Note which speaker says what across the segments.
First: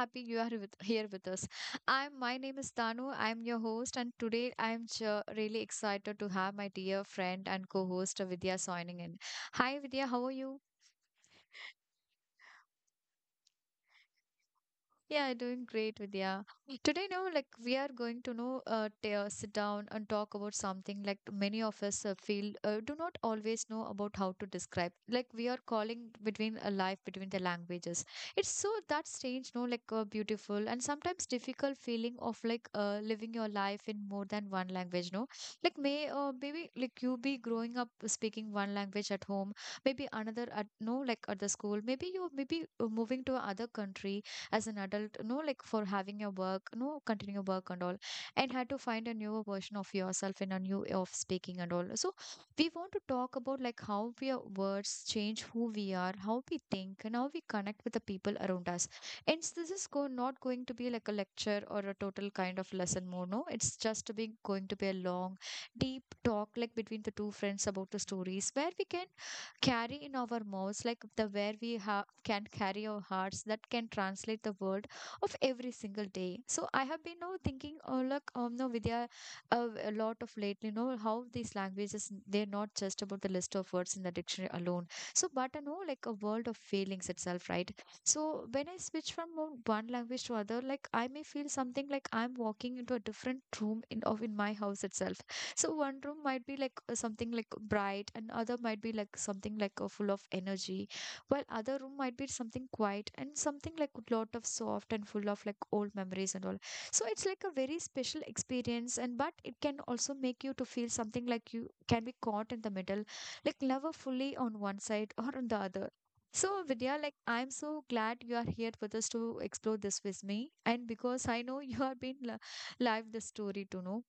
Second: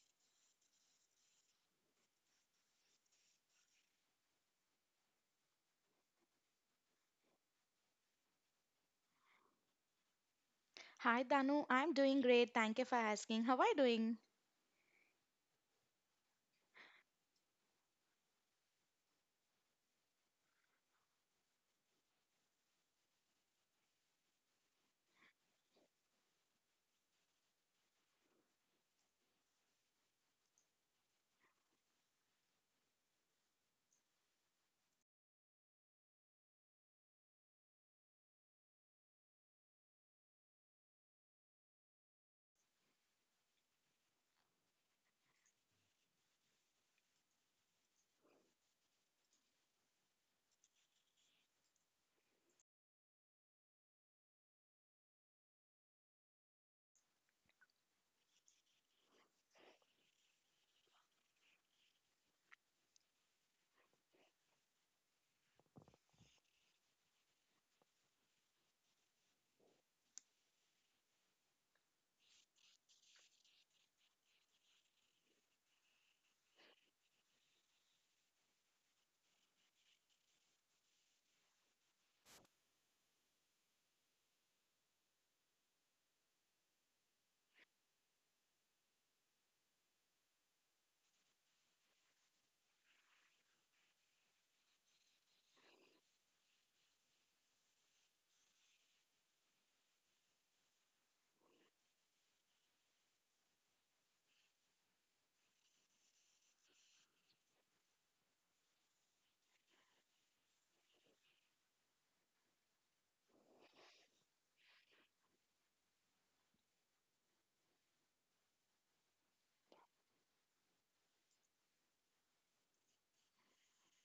Speaker 1: happy you are here with us. I'm my name is Tanu. I'm your host, and today I'm really excited to have my dear friend and co-host Vidya joining in. Hi, Vidya. How are you?
Speaker 2: Hi, Danu. I'm doing great. Thank you for asking. How are you doing?
Speaker 1: Yeah, doing great, Vidya. Today, no, like we are going to know, sit down and talk about something like many of us feel do not always know about how to describe. Like we are calling between a life between the languages. It's so that strange, no, like beautiful and sometimes difficult feeling of like living your life in more than one language. No, like maybe like you be growing up speaking one language at home, maybe another at no, like at the school, maybe moving to another country as an adult, no, like for having your work, no, continue your work and all, and had to find a newer version of yourself and a new way of speaking and all. So we want to talk about like our words change who we are, how we think, and how we connect with the people around us. This is not going to be like a lecture or a total kind of lesson more. No, it's just being going to be a long, deep talk like between the two friends about the stories where we can carry in our mouths like the where we can carry our hearts that can translate the word of every single day. So I have been now thinking, oh, look, no, Vidya, a lot of lately, you know how these languages, they're not just about the list of words in the dictionary alone. So but I know like a world of feelings itself, right? So when I switch from one language to other, like I may feel something like I'm walking into a different room in of in my house itself. So one room might be like something like bright, and other might be like something like full of energy, while other room might be something quiet and something like a lot of soft and full of like old memories and all. So it's like a very special experience, and but it can also make you to feel something like you can be caught in the middle, like never fully on one side or on the other. So, Vidya, like I'm so glad you are here with us to explore this with me, and because I know you have been live this story to know.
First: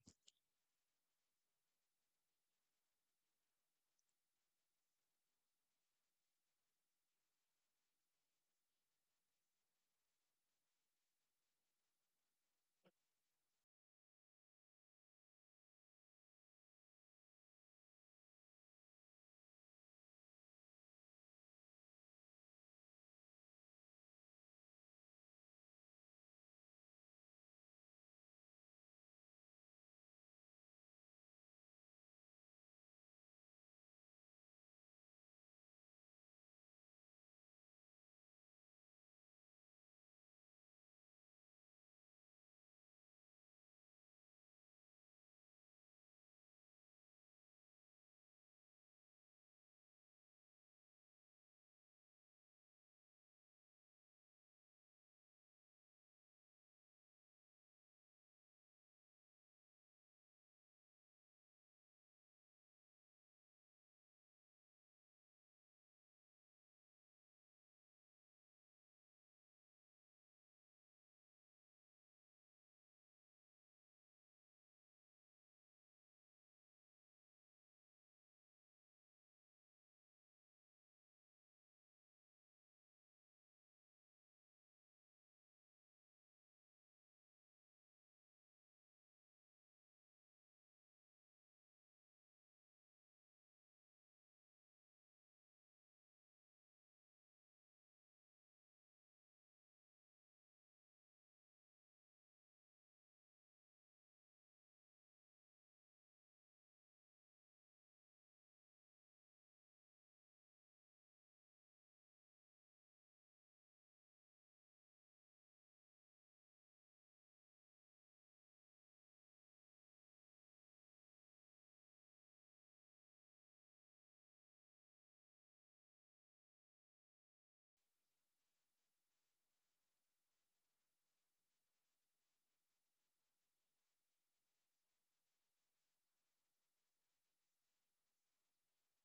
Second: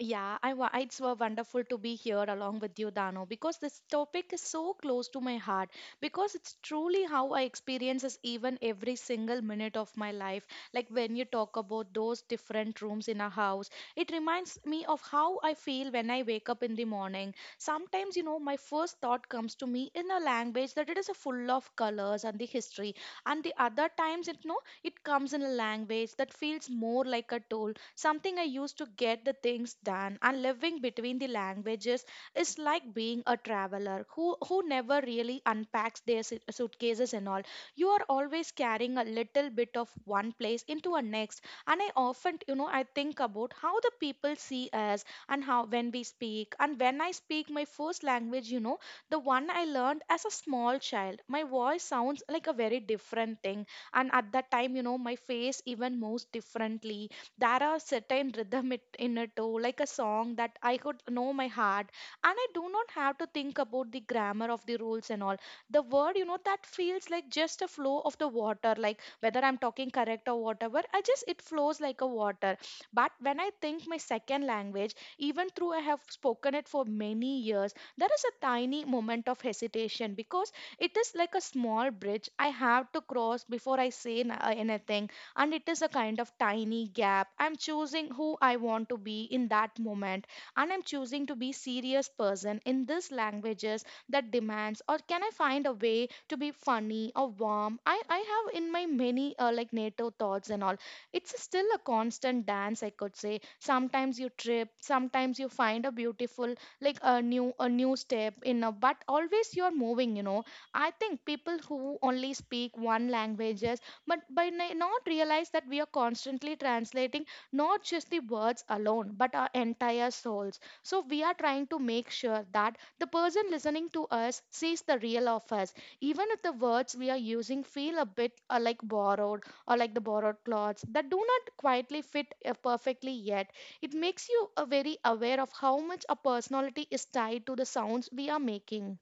Speaker 2: It's wonderful to be here along with you, Dano, because this topic is so close to my heart. Because it's truly how I experiences even every single minute of my life. Like when you talk about those different rooms in a house, it reminds me of how I feel when I wake up in the morning. Sometimes, you know, my first thought comes to me in a language that it is a full of colors and the history, and the other times, it, no, it comes in a language that feels more like a tool something I used to get the things done, and living between the languages is like being a traveler who never really unpacks their suitcases and all. You are always carrying a little bit of one place into a next, and I often, you know, I think about how the people see us and how when we speak, and when I speak my first language, you know, the one I learned as a small child, my voice sounds like a very different thing. And at that time, you know, my face even moves differently. There are certain rhythm in it too, like a song that I could know my heart, and I do not have to think about the grammar of the rules and all. The word, you know, that feels like just a flow of the water, like whether I'm talking correct or whatever, I just it flows like a water. But when I think my second language, even though I have spoken it for many years, there is a tiny moment of hesitation, because it is like a small bridge I have to cross before I say anything. And it is a kind of tiny gap I'm choosing who I want to be in that moment, and I'm choosing to be serious person in these languages that demands, or can I find a way to be funny or warm? I have in my many like native thoughts and all. It's still a constant dance, I could say. Sometimes you trip, sometimes you find a beautiful, like a new step in a, but always you're moving, you know. I think people who only speak one language, but not realize that we are constantly translating, not just the words alone, but our entire souls. So we are trying to make sure that the person listening to us sees the real of us, even if the words we are using feel a bit like borrowed, or like the borrowed clothes that do not quietly fit perfectly yet. It makes you very aware of how much a personality is tied to the sounds we are making.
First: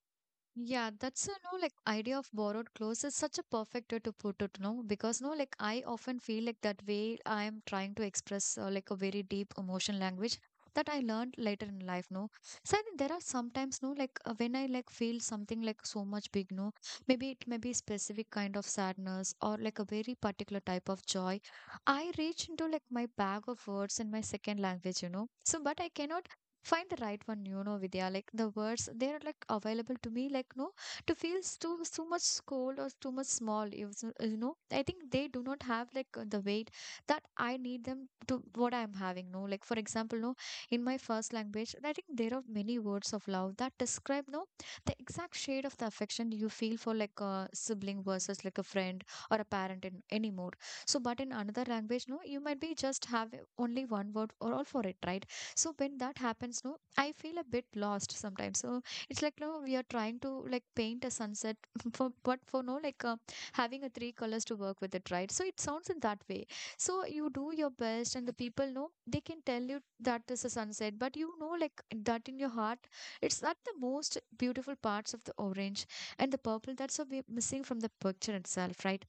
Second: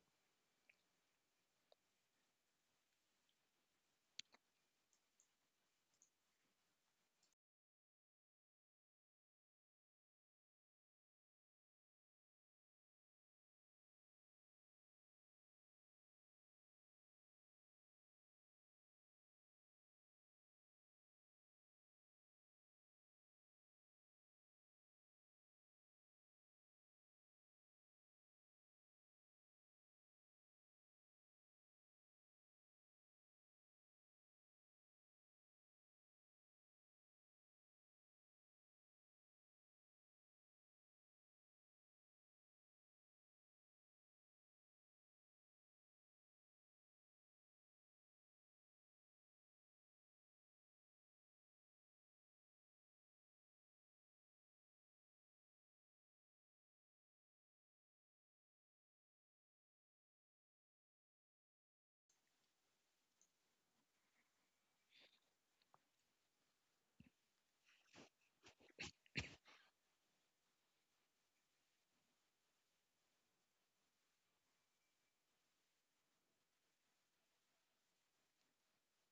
Speaker 1: Yeah, that's a no like idea of borrowed clothes is such a perfect way to put it, no? Because no, like I often feel like that way I am trying to express like a very deep emotion language that I learned later in life, no? So I think there are sometimes no like when I like feel something like so much big, no? Maybe it may be specific kind of sadness or like a very particular type of joy. I reach into like my bag of words in my second language, you know? So but I cannot find the right one, you know, Vidya. Like the words they're like available to me, like no, to feel too much cold or too much small, you you know, I think they do not have like the weight that I need them to what I'm having, no, like for example, no, in my first language, I think there are many words of love that describe, no, the exact shade of the affection you feel for like a sibling versus like a friend or a parent in anymore. So but in another language, no, you might be just have only one word or all for it, right? So when that happens, no, I feel a bit lost sometimes. So it's like no, we are trying to like paint a sunset for but for no like having a three colors to work with it, right? So it sounds in that way. So you do your best, and the people know they can tell you that this is sunset, but you know like that in your heart, it's not the most beautiful parts of the orange and the purple that's so be missing from the picture itself, right?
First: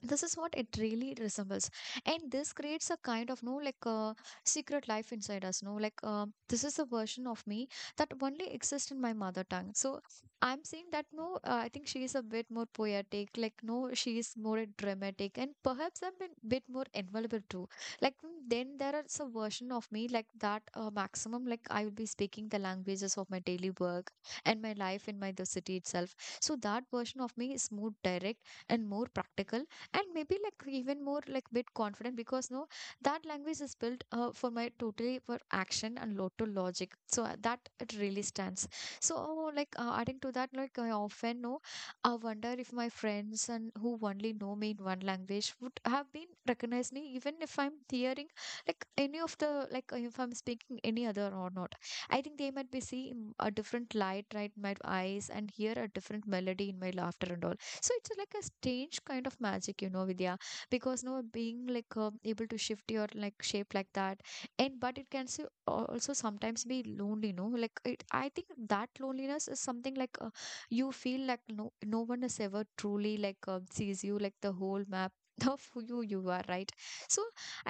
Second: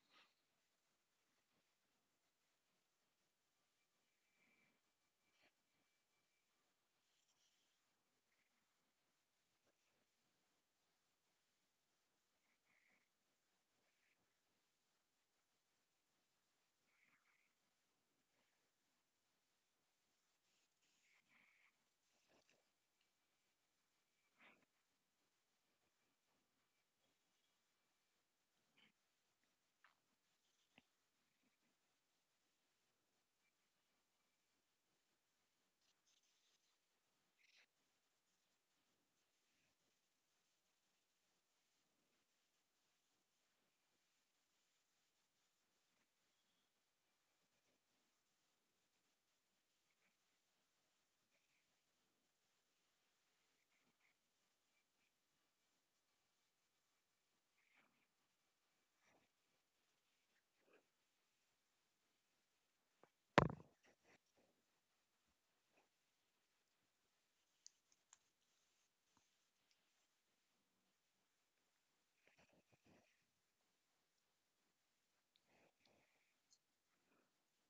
Speaker 1: This is what it really resembles. And this creates a kind of no like a secret life inside us, no, like this is a version of me that only exists in my mother tongue. So I'm saying that no, I think she is a bit more poetic, like no, she is more dramatic and perhaps a bit more invaluable too, like then there is a version of me like that maximum, like I will be speaking the languages of my daily work and my life in my the city itself. So that version of me is more direct and more practical and maybe like even more like bit confident because no, that language is built for my totally for action and lot to logic, so that it really stands. So adding to that, like I often know, I wonder if my friends and who only know me in one language would have been recognized me, even if I'm hearing like any of the like if I'm speaking any other or not. I think they might be seeing a different light, right, in my eyes and hear a different melody in my laughter and all. So it's like a strange kind of magic, you know, Vidya, because no being like able to shift your like shape like that, and but it can so, also sometimes be lonely, you know, like it, I think that loneliness is something like you feel like no, no one has ever truly like sees you like the whole map of who you are, right? So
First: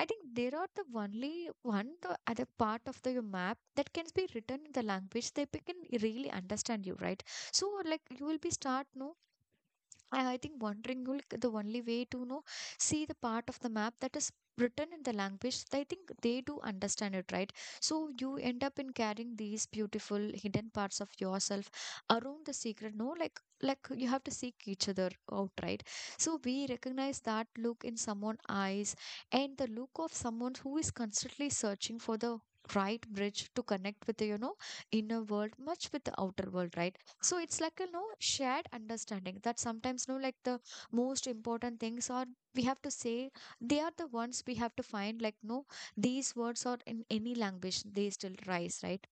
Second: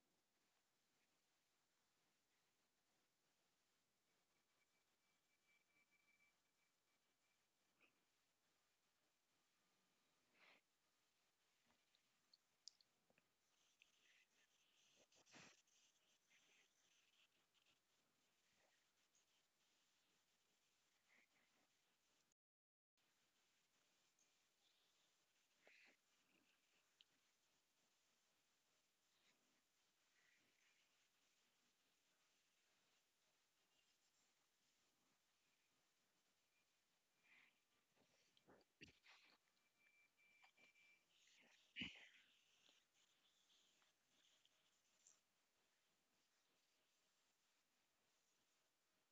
Speaker 1: I think there are the only one the other part of the map that can be written in the language they can really understand you, right? So like you will be start, no, and I think wandering will the only way to know see the part of the map that is written in the language. I think they do understand it, right? So you end up in carrying these beautiful hidden parts of yourself around the secret. No, like you have to seek each other out, right? So we recognize that look in someone's eyes and the look of someone who is constantly searching for the right bridge to connect with the, you know, inner world much with the outer world, right? So it's like a no shared understanding that sometimes no like the most important things are we have to say, they are the ones we have to find like no, these words are in any language, they still rise, right?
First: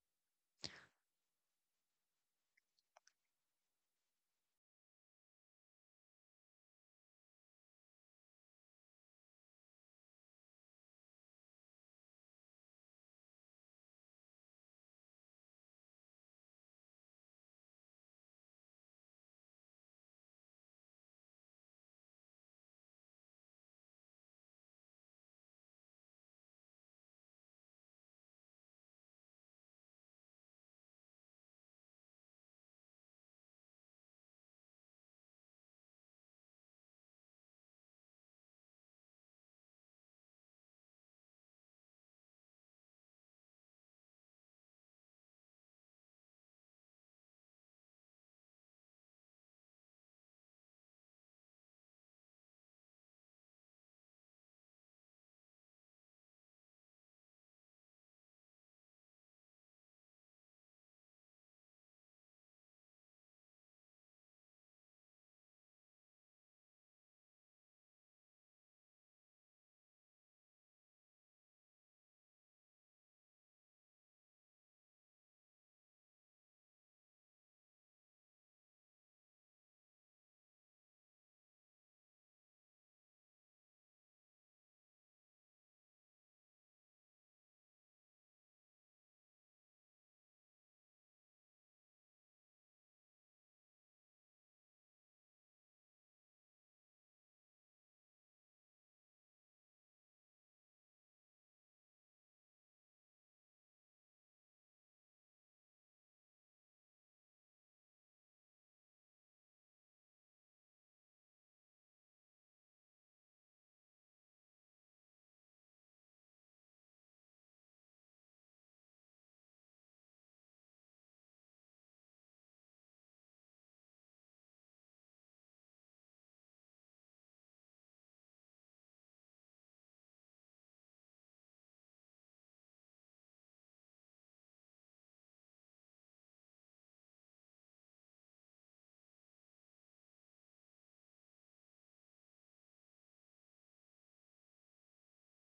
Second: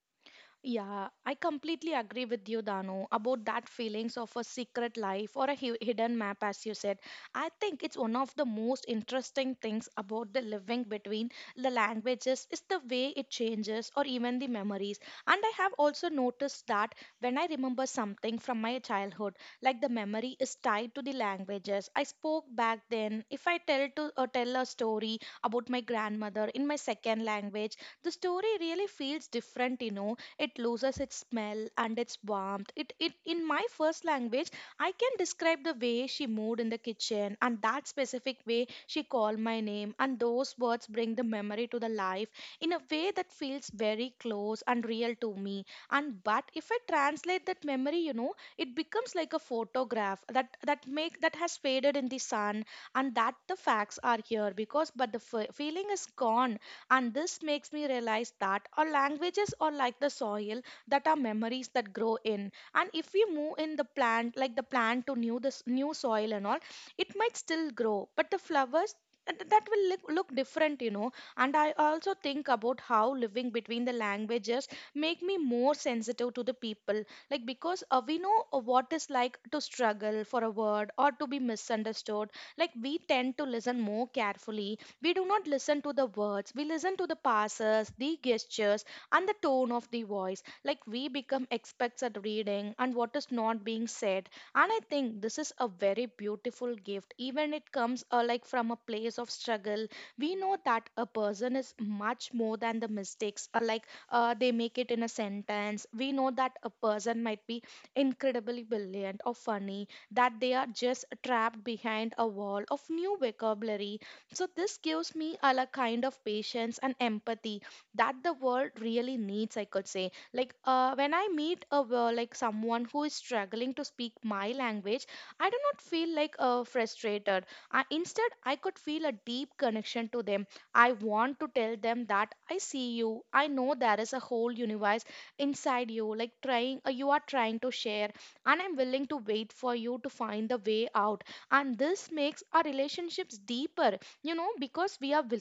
Speaker 2: Yeah, I completely agree with you, Dano, about that feelings of a secret life or a hidden map, as you said. I think it's one of the most interesting things about the living between the languages is the way it changes or even the memories. And I have also noticed that when I remember something from my childhood, like the memory is tied to the languages I spoke back then. If I tell to tell a story about my grandmother in my second language. The story really feels different, you know. It loses its smell and its warmth. It in my first language, I can describe the way she moved in the kitchen and that specific way she called my name, and those words bring the memory to the life in a way that feels very close and real to me. And but if I translate that memory, you know, it becomes like a photograph that that make that has faded in the sun, and that the facts are here because, but the feeling is gone. And this makes me realize that our languages are like the soil that our memories that grow in. And if we move in the plant, like the plant to new this new soil and all, it might still grow, but the flowers that will look different, you know. And I also think about how living between the languages make me more sensitive to the people, like because we know what is like to struggle for a word or to be misunderstood. Like we tend to listen more carefully. We do not listen to the words, we listen to the passes, the gestures, and the tone of the voice. Like we become experts at reading and what is not being said. And I think this is a very beautiful gift, even it comes like from a place of struggle. We know that a person is much more than the mistakes, they make it in a sentence. We know that a person might be incredibly brilliant or funny, that they are just trapped behind a wall of new vocabulary. So this gives me a la kind of patience and empathy that the world really needs, I could say. Like, when I meet a like someone who is struggling to speak my language, I do not feel like frustrated. Instead, I could feel a deep connection to them. I want to tell them that I see you. I know there is a whole universe inside you, like trying, you are trying to share, and I'm willing to wait for you to find the way out. And this makes our relationships deeper, you know, because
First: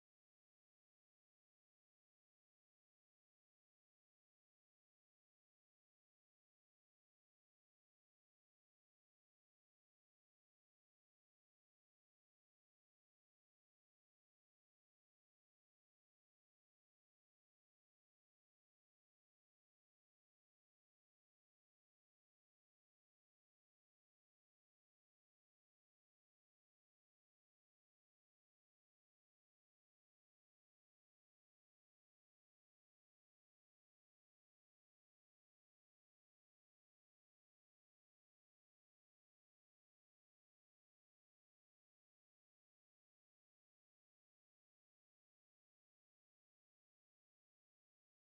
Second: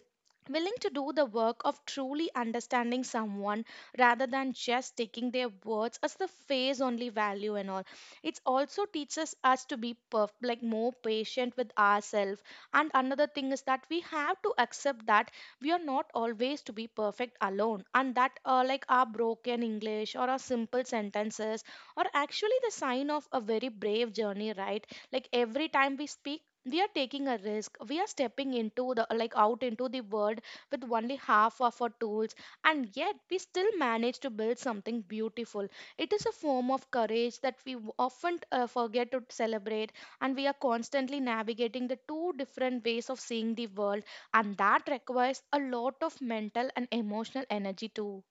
Speaker 2: willing to do the work of truly understanding someone rather than just taking their words as the face only value and all. It also teaches us to be like more patient with ourselves. And another thing is that we have to accept that we are not always to be perfect alone, and that like our broken English or our simple sentences are actually the sign of a very brave journey, right? Like every time we speak, we are taking a risk. We are stepping into the, like out into the world with only half of our tools, and yet we still manage to build something beautiful. It is a form of courage that we often forget to celebrate. And we are constantly navigating the two different ways of seeing the world, and that requires a lot of mental and emotional energy too.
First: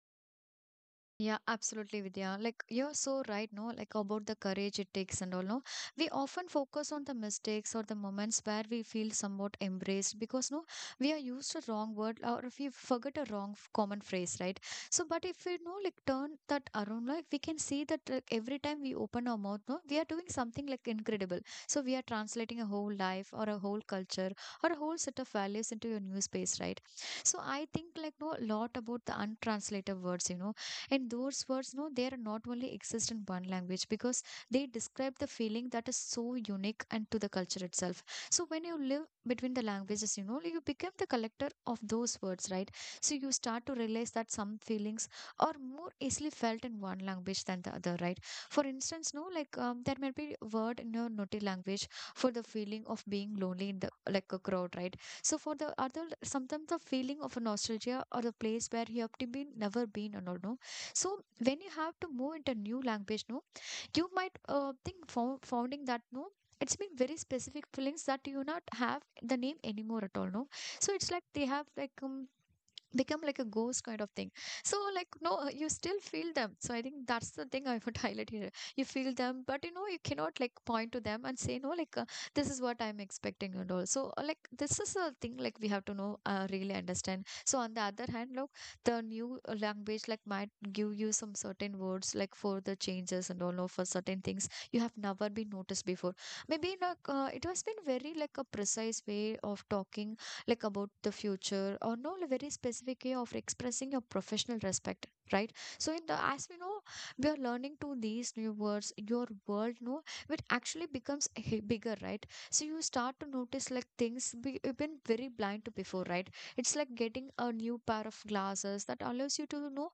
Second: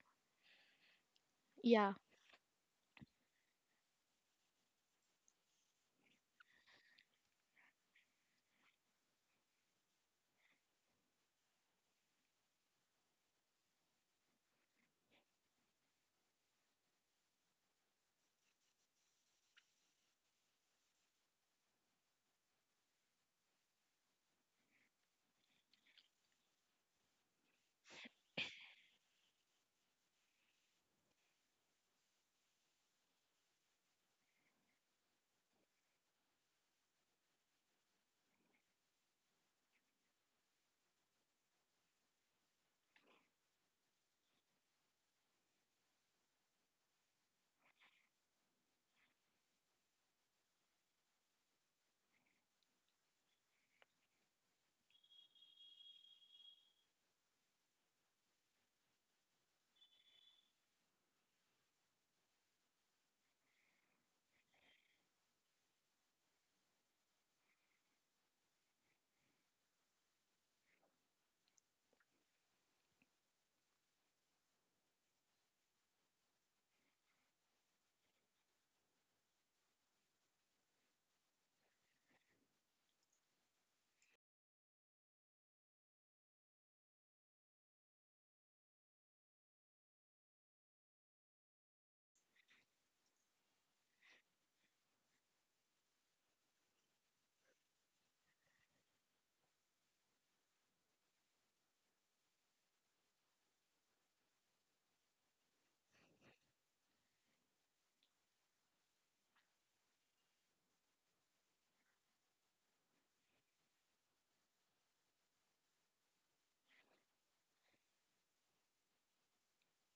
Speaker 1: Yeah,
Speaker 2: Yeah.
Speaker 1: absolutely, Vidya. Like you're so right, no? Like about the courage it takes and all, no? We often focus on the mistakes or the moments where we feel somewhat embraced because, no, we are used a wrong word or if we forget a wrong common phrase, right? So, but if we, no, like turn that around, like we can see that like, every time we open our mouth, no, we are doing something like incredible. So, we are translating a whole life or a whole culture or a whole set of values into your new space, right? So, I think like, no, a lot about the untranslated words, you know, and those words, no, they are not only exist in one language because they describe the feeling that is so unique and to the culture itself. So when you live between the languages, you know, you become the collector of those words, right? So you start to realize that some feelings are more easily felt in one language than the other, right? For instance, no, like there might be a word in your naughty language for the feeling of being lonely in the like a crowd, right? So for the other, sometimes the feeling of nostalgia or the place where you have to be never been and all, no, so when you have to move into new language, no, you might think founding that no, it's been very specific feelings that you not have the name anymore at all, no. So it's like they have become like a ghost kind of thing, so like no you still feel them. So I think that's the thing I would highlight here. You feel them, but you know you cannot like point to them and say, no like this is what I'm expecting and all. So like this is a thing like we have to know, really understand. So on the other hand, look, the new language like might give you some certain words, like for the changes and all, or for certain things you have never been noticed before. Maybe it has been very like a precise way of talking, like about the future, or no, a very specific way of expressing your professional respect, right? So in the, as we know, we are learning to these new words, your world, no, it actually becomes bigger, right? So you start to notice like things you've been very blind to before, right? It's like getting a new pair of glasses that allows you to know,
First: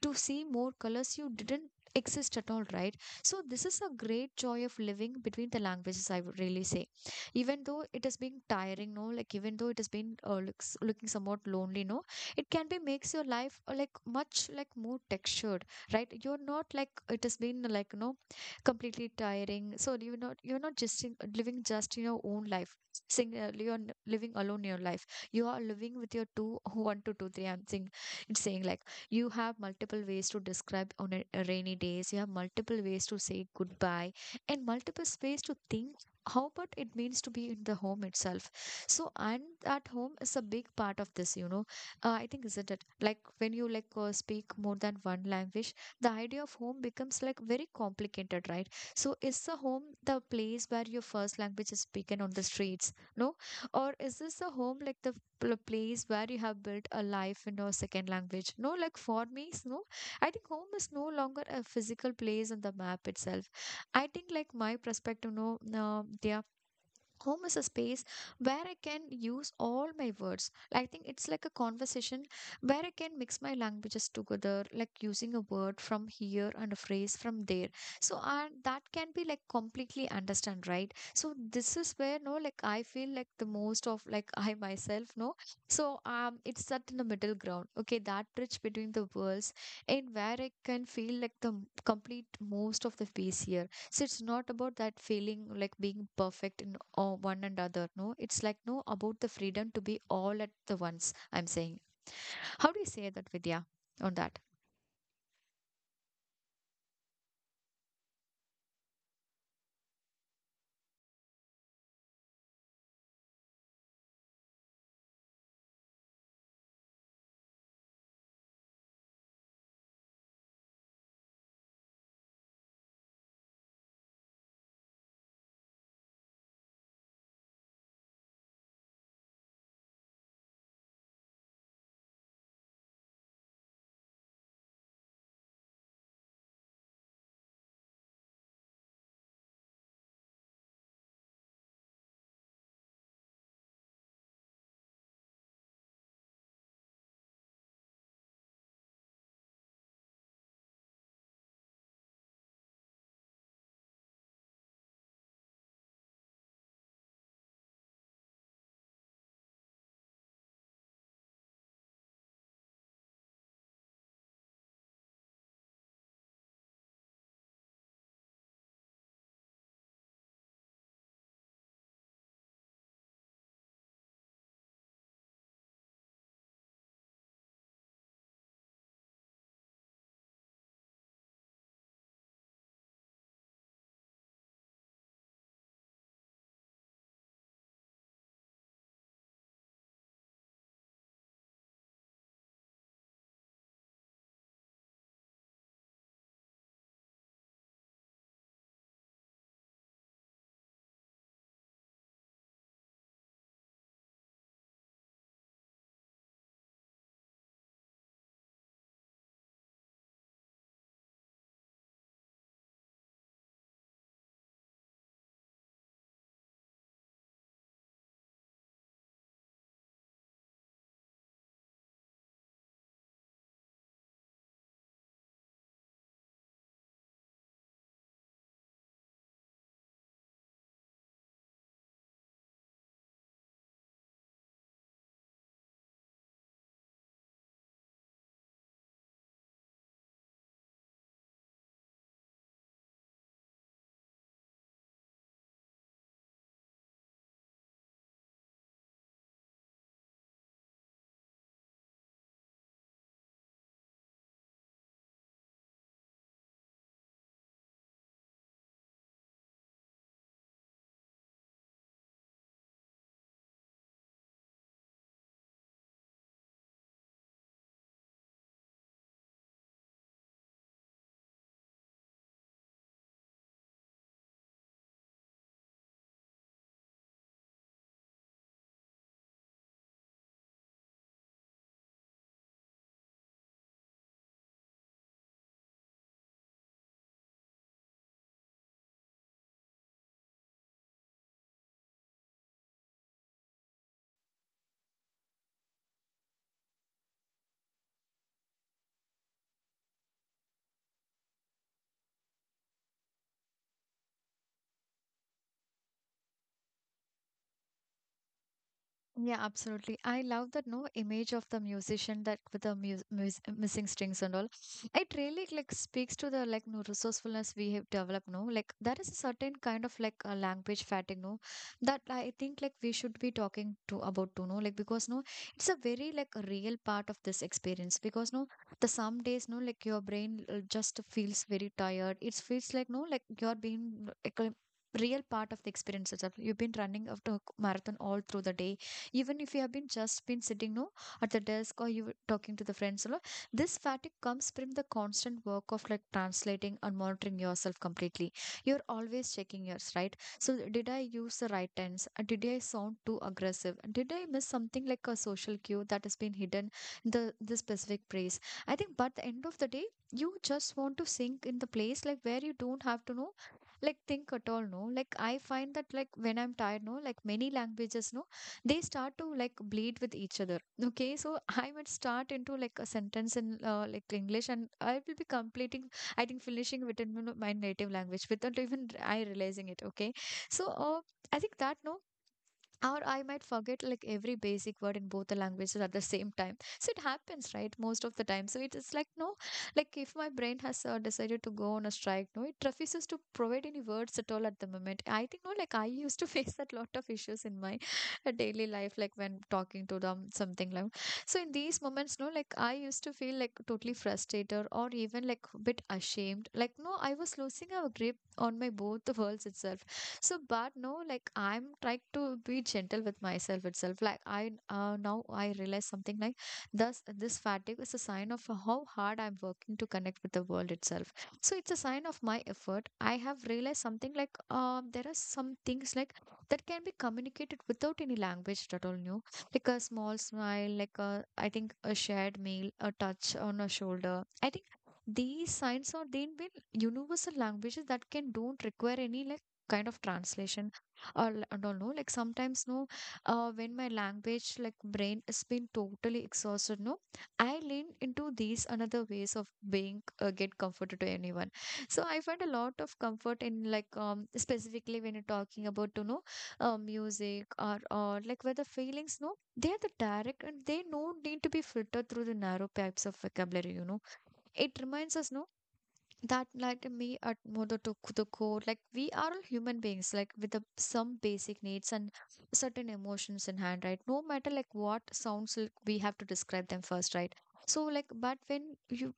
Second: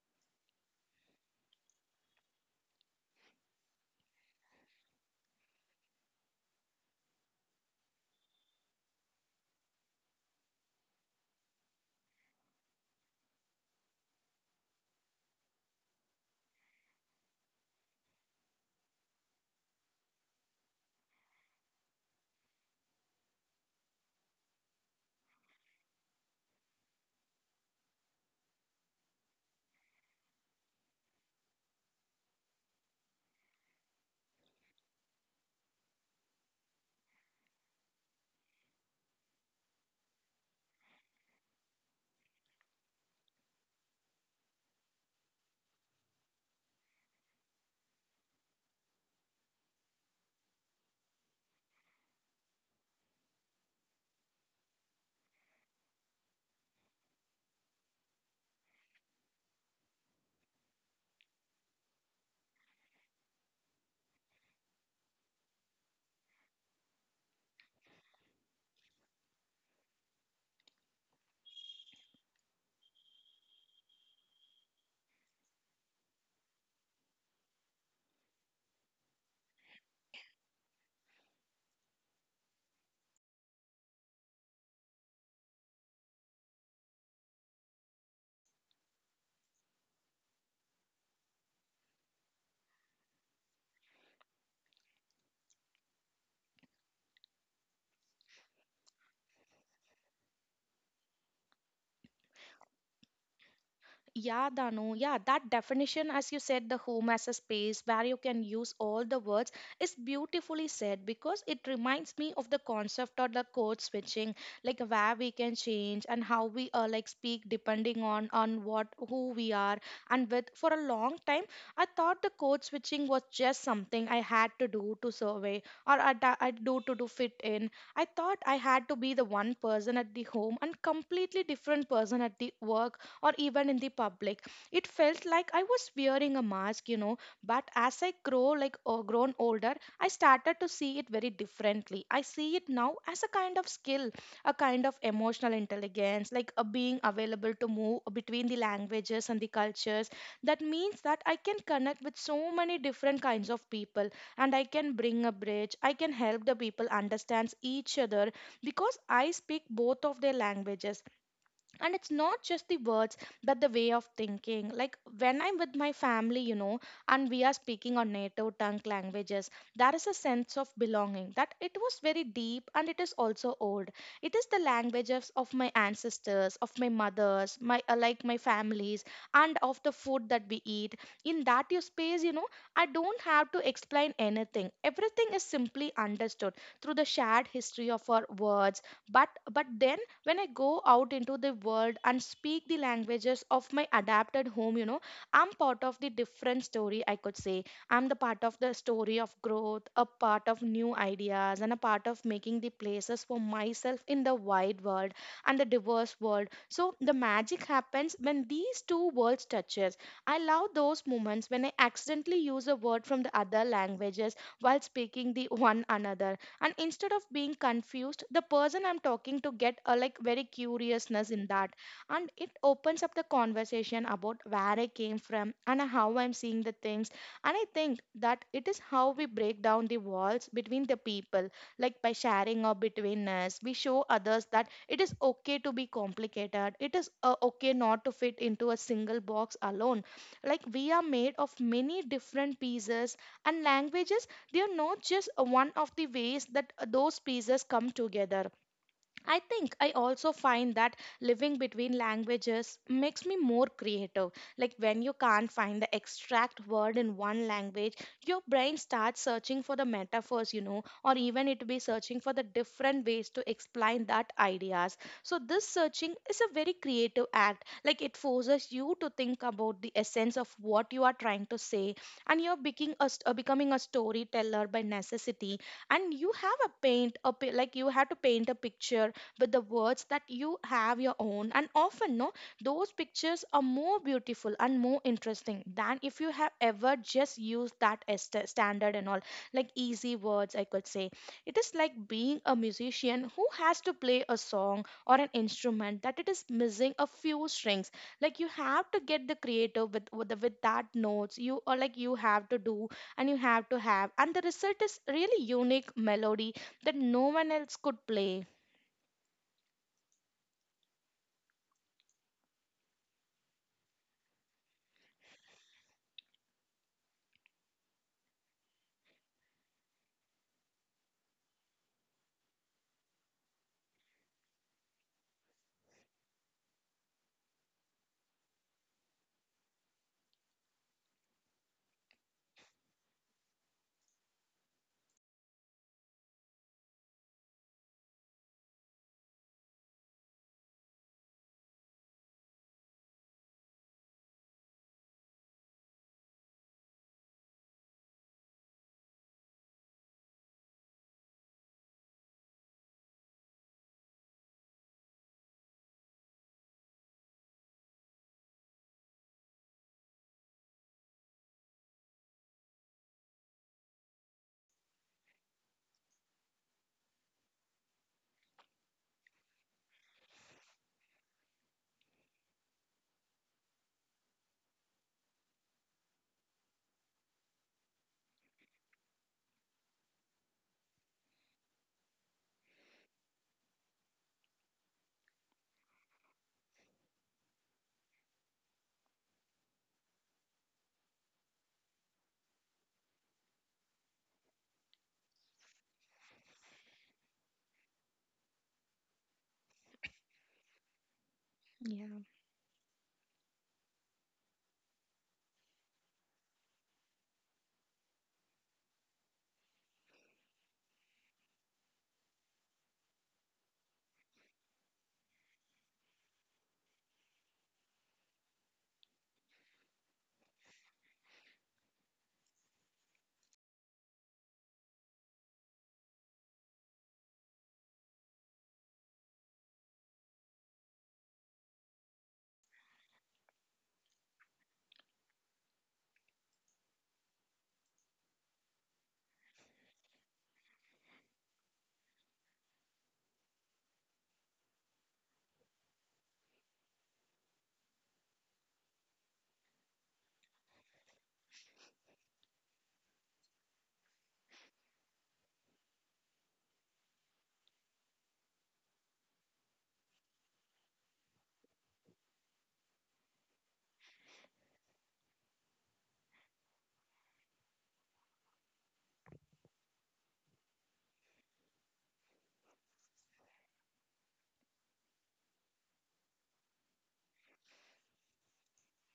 Speaker 1: to see more colors you didn't exist at all, right? So this is a great joy of living between the languages, I would really say. Even though it has been tiring, no, like even though it has been looking somewhat lonely, no, it can be makes your life like much like more textured, right? You're not like it has been like, you know, completely tiring. So you're not, you're not just living just in your own life. Sing You're living alone in your life. You are living with your two one to two three, I'm saying. It's saying like you have multiple ways to describe on a rainy days. You have multiple ways to say goodbye and multiple ways to think how about it means to be in the home itself. So and that home is a big part of this, you know. I think isn't it like when you speak more than one language, the idea of home becomes like very complicated, right? So is the home the place where your first language is spoken on the streets, no? Or is this the home like the place where you have built a life in your second language, no? No, I think home is no longer a physical place on the map itself. I think like my perspective, no, their home is a space where I can use all my words. I think it's like a conversation where I can mix my languages together, like using a word from here and a phrase from there. So and that can be like completely understand, right? So this is where, no, like I feel like the most of like I myself, no. So it's that in the middle ground. Okay, that bridge between the worlds, and where I can feel like the complete most of the space here. So it's not about that feeling like being perfect in all one and other. No, it's like no about the freedom to be all at the once, I'm saying. How do you say that, Vidya, on that?
Speaker 2: Yeah, Danu. Yeah, that definition, as you said, the home as a space where you can use all the words is beautifully said, because it reminds me of the concept of the code switching, like where we can change and how we like speak depending on what who we are and with. For a long time, I thought the code switching was just something I had to do to survey, or I do to do fit in. I thought I had to be the one person at the home and completely different person at the work or even in the public. It felt like I was wearing a mask, you know. But as I grow, like or grown older, I started to see it very differently. I see it now as a kind of skill, a kind of emotional intelligence, like a being available to move between the languages and the cultures. That means that I can connect with so many different kinds of people, and I can bring a bridge. I can help the people understand each other because I speak both of their languages, and it's not just the words but the way of thinking. Like when I'm with my family, and we are speaking our native tongue languages, there is a sense of belonging that it was very deep and it is also old. It is the languages of my ancestors, of my mothers, my like my families, and of the food that we eat. In that you space, I don't have to explain anything. Everything is simply understood through the shared history of our words. But then when I go out into the world and speak the languages of my adapted home, I'm part of the different story, I could say. I'm the part of the story of growth, a part of new ideas, and a part of making the places for myself in the wide world and the diverse world. So the magic happens when these two worlds touches. I love those moments when I accidentally use a word from the other languages while speaking the one another, and instead of being confused, the person I'm talking to get a like very curiousness in that, and it opens up the conversation about where I came from and how I'm seeing the things. And I think that it is how we break down the walls between the people, like by sharing or between us. We show others that it is okay to be complicated. It is okay not to fit into a single box alone. Like we are made of many different pieces, and languages, they are not just one of the ways that those pieces come together. I think I also find that living between languages makes me more creative. Like when you can't find the exact word in one language, your brain starts searching for the metaphors, you know, or even it be searching for the different ways to explain that ideas. So this searching is a very creative act. Like it forces you to think about the essence of what you are trying to say, and you're becoming becoming a storyteller by necessity. And you have a paint, like you have to paint a picture with the words that you have your own, and often no, those pictures are more beautiful and more interesting than if you have ever just used that as the standard and all, like easy words, I could say. It is like being a musician who has to play a song or an instrument that it is missing a few strings. Like you have to get the creative with that notes you, or like you have to do, and you have to have, and the result is really unique melody that no one else could play.
Speaker 1: Yeah, absolutely. I love that, no, image of the musician that with the mu mus missing strings and all. It really like speaks to the like no resourcefulness we have developed. No, like there is a certain kind of like a language fatigue, no, that I think like we should be talking to about to, no, like because no, it's a very like a real part of this experience because no, the some days no like your brain just feels very tired. It feels like no like you're being like a real part of the experience itself. You've been running after a marathon all through the day, even if you have been just been sitting, no, at the desk, or you were talking to the friends a lot. This fatigue comes from the constant work of like translating and monitoring yourself completely. You're always checking yours, right? So did I use the right tense? Did I sound too aggressive? And did I miss something like a social cue that has been hidden in the specific phrase, I think? But at the end of the day, you just want to sink in the place like where you don't have to know, like think at all, no. Like I find that like when I'm tired, no, like many languages, no, they start to like bleed with each other. Okay, so I might start into like a sentence in like English, and I will be completing, I think, finishing within my native language without even I realizing it. Okay, so I think that, no, or I might forget like every basic word in both the languages at the same time. So it happens, right? Most of the time. So it is like no, like if my brain has decided to go on a strike, no, it refuses to provide any words at all at the moment. I think no, like I used to face that lot of issues in my daily life, like when talking to them, something like. So in these moments,
Speaker 2: Yeah.
Speaker 1: no, like I used to feel like totally frustrated, or even like a bit ashamed. Like no, I was losing our grip on my both the worlds itself. So, but no, like I'm trying to be gentle with myself itself. Like I, now I realize something like thus this fatigue is a sign of how hard I'm working to connect with the world itself. So it's a sign of my effort. I have realized something like, there are some things like that can be communicated without any language at all. New, like a small smile, like a, I think, a shared meal, a touch on a shoulder, I think. These signs are then been universal languages that can don't require any like kind of translation, I don't know. Like sometimes no, when my language like brain has been totally exhausted, no, I lean into these another ways of being, get comforted to anyone. So I find a lot of comfort in specifically when you're talking about, you know, music, or like where the feelings no, they are the direct, and they no need to be filtered through the narrow pipes of vocabulary, you know. It reminds us no, that like me at mother to the core, like we are all human beings like with some basic needs and certain emotions in hand, right? No matter like what sounds like we have to describe them first, right? So like but when you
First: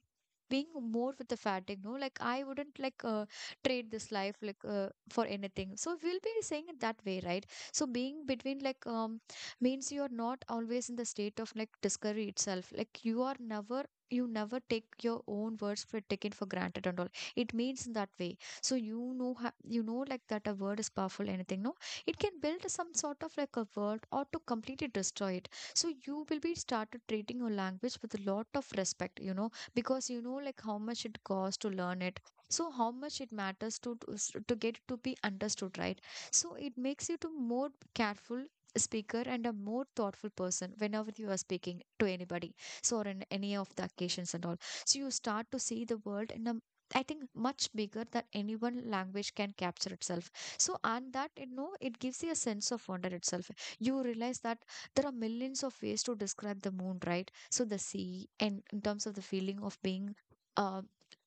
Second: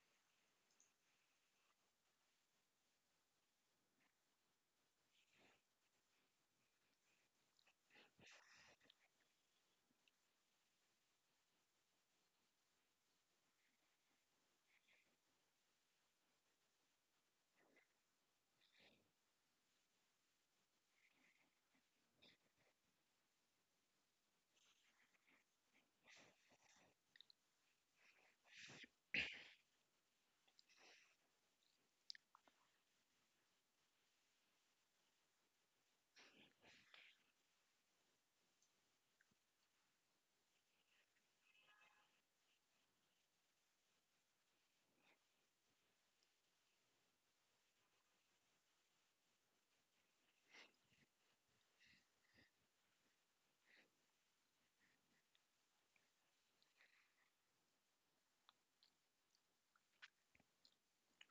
Speaker 1: being more with the fatigue no, like I wouldn't trade this life for anything, so we'll be saying it that way, right? So being between, means you are not always in the state of like discovery itself, like you are never, you never take your own words for taken for granted and all. It means in that way. So you know, you know like that a word is powerful anything, no, it can build some sort of like a world or to completely destroy it. So you will be started treating your language with a lot of respect, you know, because you know like how much it costs to learn it. So how much it matters to to get it to be understood, right? So it makes you to more careful speaker and a more thoughtful person whenever you are speaking to anybody. So, or in any of the occasions and all. So you start to see the world in a, I think, much bigger than any one language can capture itself. So and that, you know, it gives you a sense of wonder itself. You realize that there are millions of ways to describe the moon, right? So the sea, and in terms of the feeling of being uh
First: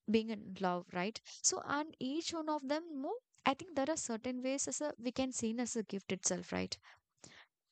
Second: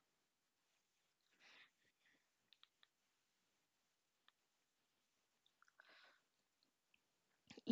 Speaker 1: being in love, right? So and each one of them, you know, I think there are certain ways as a we can see as a gift itself, right?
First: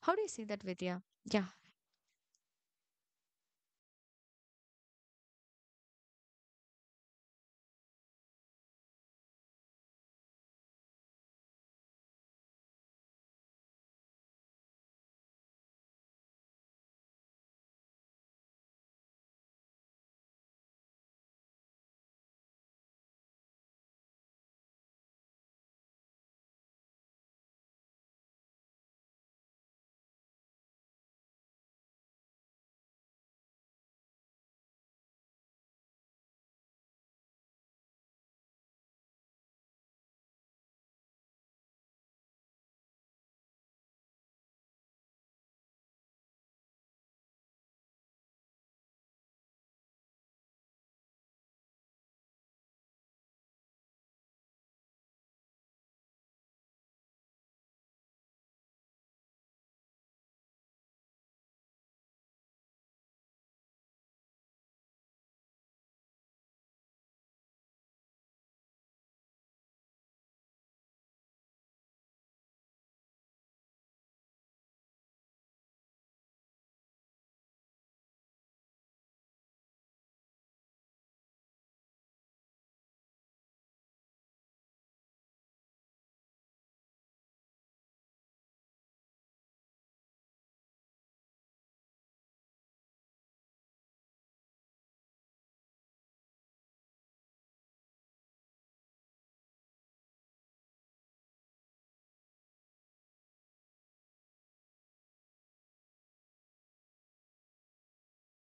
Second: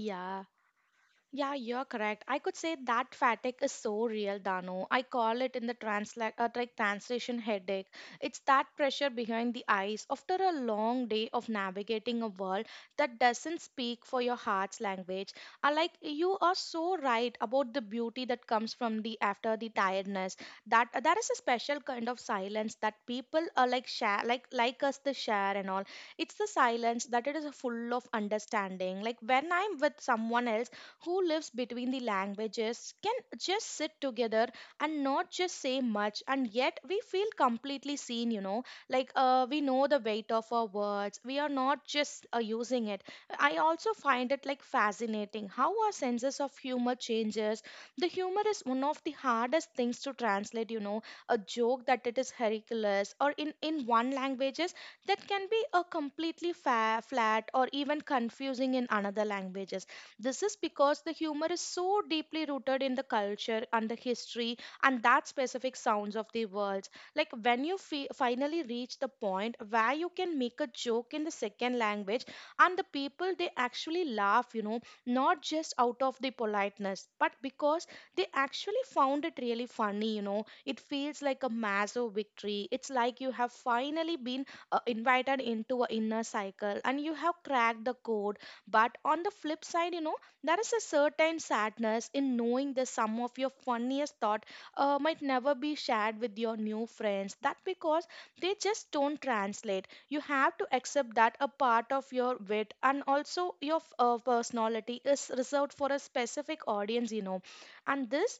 Speaker 1: How do you see that, Vidya? Yeah,
Speaker 2: yeah, you're correct. I could say that fatigue is so real, Dano. I call it in the like translation headache. It's that pressure behind the eyes after a long day of navigating a world that doesn't speak for your heart's language. I like you are so right about the beauty that comes from the after the tiredness. That there is a special kind of silence that people are like share, like us to share and all. It's the silence that it is full of understanding. Like when I'm with someone else who lives between the languages can just sit together and not just say much, and yet we feel completely seen, you know. Like we know the weight of our words, we are not just using it. I also find it like fascinating how our senses of humor changes. The humor is one of the hardest things to translate, you know. A joke that it is ridiculous or in one languages, that can be a completely flat or even confusing in another languages. This is because the humor is so deeply rooted in the culture and the history and that specific sounds of the words. Like when you finally reach the point where you can make a joke in the second language, and the people they actually laugh, you know, not just out of the politeness, but because they actually found it really funny, you know. It feels like a massive victory. It's like you have finally been invited into a inner cycle and you have cracked the code. But on the flip side, you know, there is a certain sadness in knowing that some of your funniest thought might never be shared with your new friends. That because they just don't translate. You have to accept that a part of your wit and also your personality is reserved for a specific audience, you know. And this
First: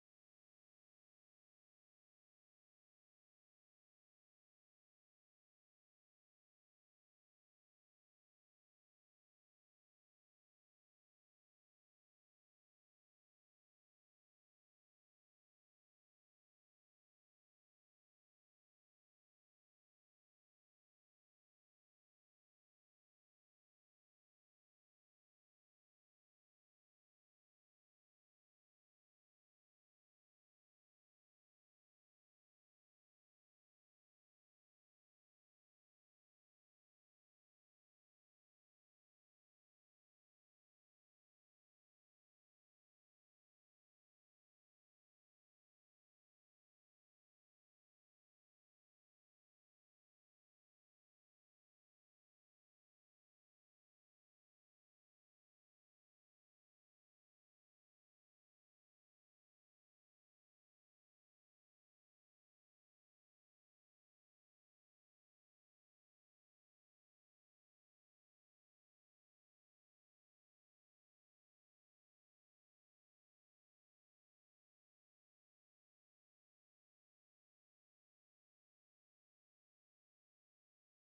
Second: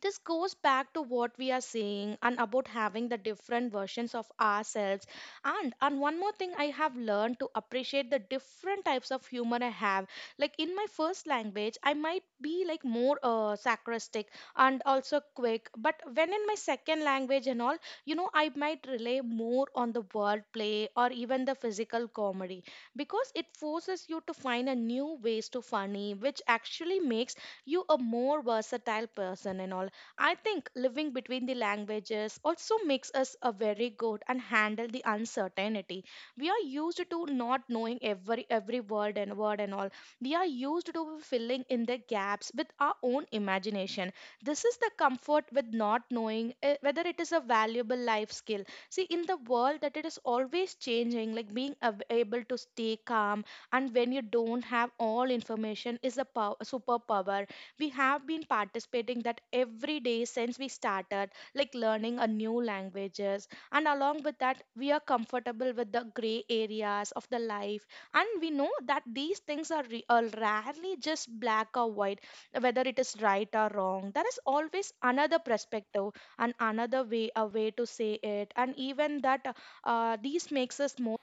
Speaker 2: this goes back to what we are saying and about having the different versions of ourselves. And one more thing, I have learned to appreciate the different types of humor I have. Like in my first language I might be like more sarcastic and also quick, but when in my second language and all, you know, I might rely more on the word play or even the physical comedy, because it forces you to find a new ways to funny, which actually makes you a more versatile person and all. I think living between the languages also makes us a very good and handle the uncertainty. We are used to not knowing every word and word and all. We are used to filling in the gaps with our own imagination. This is the comfort with not knowing eh, whether it is a valuable life skill. See, in the world that it is always changing, like being able to stay calm and when you don't have all information is a superpower. We have been participating that every day since we started like learning a new languages, and along with that we are comfortable with the gray areas of the life. And we know that these things are rarely just black or white. Whether it is right or wrong, there is always another perspective and another way to say it. And even that, these makes us more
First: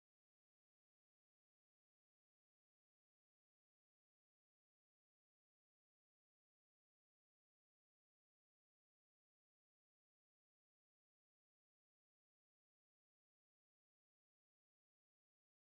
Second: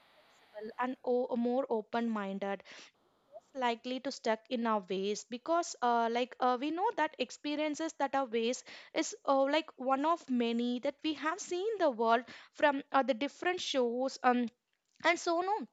Speaker 2: more open minded, likely to stuck in our ways, because we know that experiences that are ways is like one of many that we have seen the world from, the different shows. And so no,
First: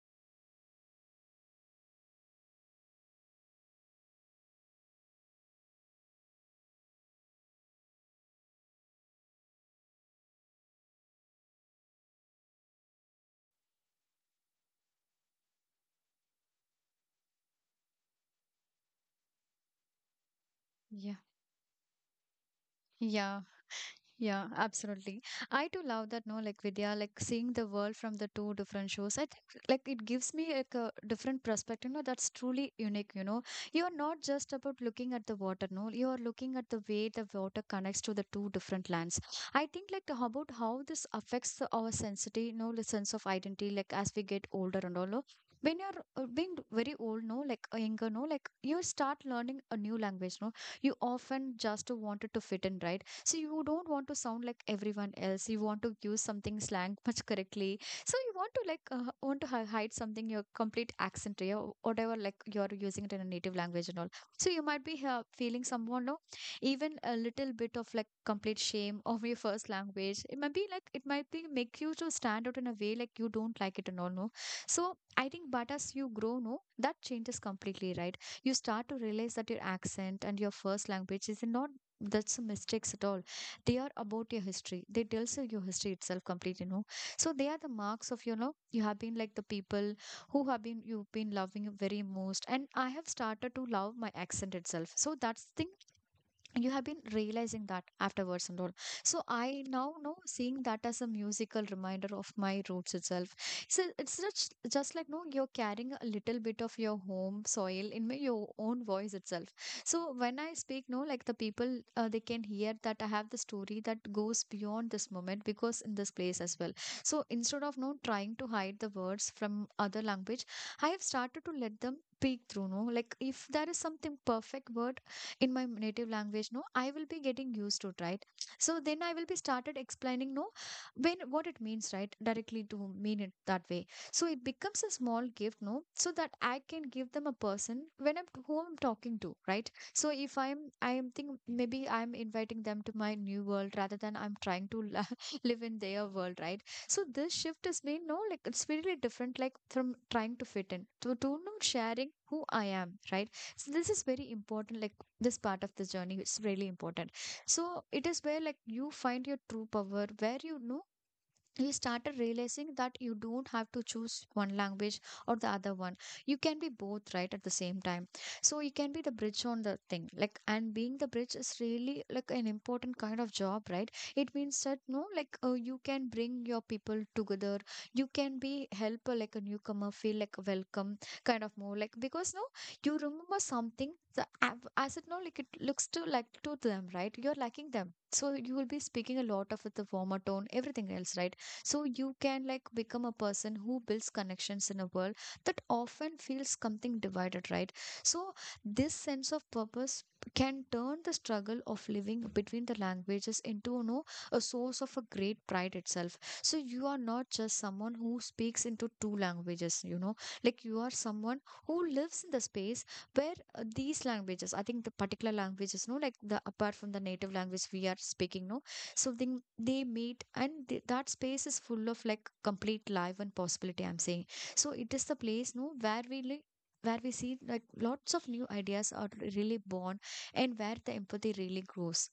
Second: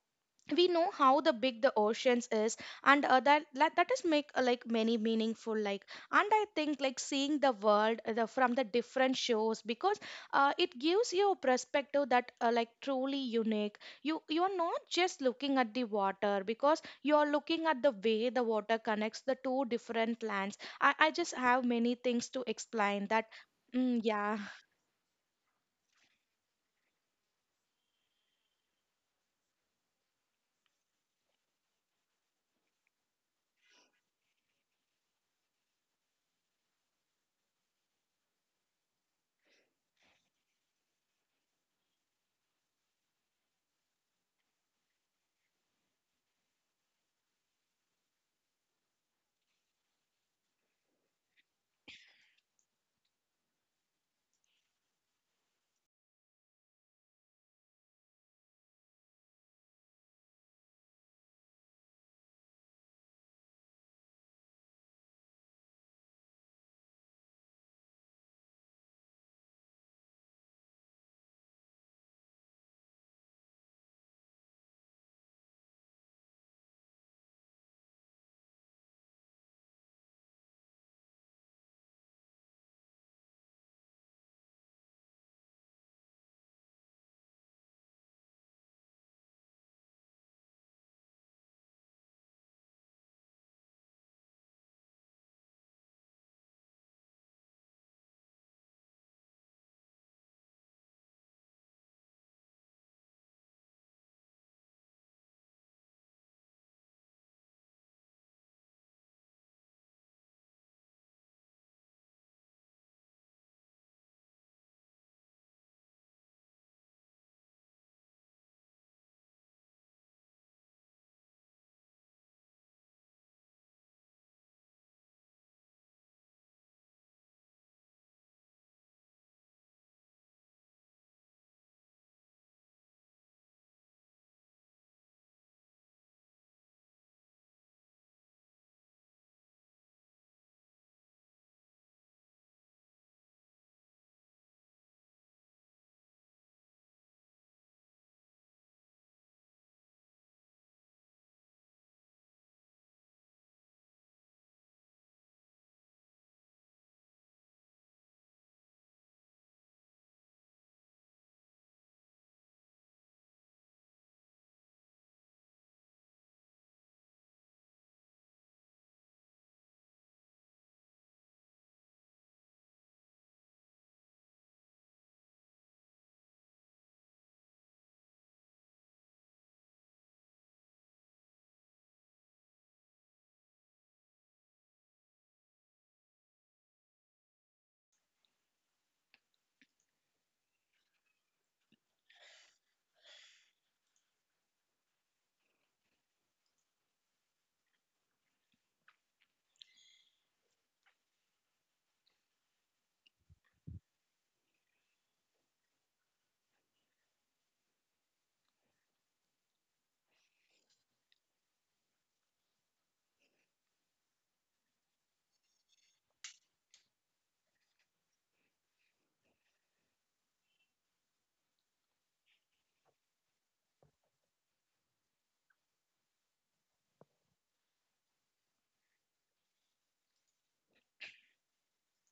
Speaker 2: we know how the big the oceans is. And that is make like many meaningful like. And I think like seeing the world, from the different shows, because it gives you a perspective that like truly unique. You are not just looking at the water because you are looking at the way the water connects the two different lands. I
Speaker 1: yeah.
Speaker 2: just have many things to explain that.
Speaker 1: Yeah.
Speaker 2: Mm, yeah.
Speaker 1: Yeah, absolutely. I too love that, no, like Vidya, like seeing the world from the two different shows. I think like it gives me like a different perspective, no, that's truly unique, you know. You're not just about looking at the water, no, you are looking at the way the water connects to the two different lands. I think like the, how about how this affects the, our sensitivity, no, the sense of identity, like as we get older and all, no? When you're being very old, no, like younger, no, like you start learning a new language, no, you often just wanted to fit in, right? So you don't want to sound like everyone else. You want to use something slang much correctly. So you want to want to hide something your complete accent, your whatever like you're using it in a native language and all. So you might be feeling someone no, even a little bit of like complete shame of your first language. It might be like it might be make you to stand out in a way like you don't like it and all no. So I think, but as you grow no, that changes completely right. You start to realize that your accent and your first language is not, that's a mistakes at all, they are about your history, they tells you your history itself complete you know, so they are the marks of you know, you have been like the people who have been you've been loving very most, and I have started to love my accent itself, so that's thing, you have been realizing that afterwards and all. So I now know seeing that as a musical reminder of my roots itself. So it's just like no, you're carrying a little bit of your home soil in your own voice itself. So when I speak no, like the people they can hear that I have the story that goes beyond this moment, because in this place as well. So instead of no trying to hide the words from other language, I have started to let them peek through no, like if there is something perfect word in my native language no, I will be getting used to it right. So then I will be started explaining no, when what it means right directly to mean it that way. So it becomes a small gift no, so that I can give them a person when I'm who I'm talking to right. So if I am think maybe I'm inviting them to my new world rather than I'm trying to live in their world right. So this shift has been no, like it's really different, like from trying to fit in to no, sharing who I am right. So this is very important, like this part of the journey is really important. So it is where like you find your true power, where you know you started realizing that you don't have to choose one language or the other one. You can be both right at the same time. So you can be the bridge on the thing like, and being the bridge is really like an important kind of job right. It means that no, like you can bring your people together, you can be help like a newcomer feel like welcome, kind of more like, because no, you remember something the, as it now like it looks to like to them right, you're lacking them, so you will be speaking a lot of with the warmer tone everything else right. So you can like become a person who builds connections in a world that often feels something divided right. So this sense of purpose can turn the struggle of living between the languages into no, a source of a great pride itself. So you are not just someone who speaks into two languages, you know, like you are someone who lives in the space where these languages, I think the particular languages no, like the apart from the native language we are speaking no, so then they meet and that space is full of like complete life and possibility, I'm saying. So it is the place no, where we like, where we see like lots of new ideas are really born, and where the empathy really grows.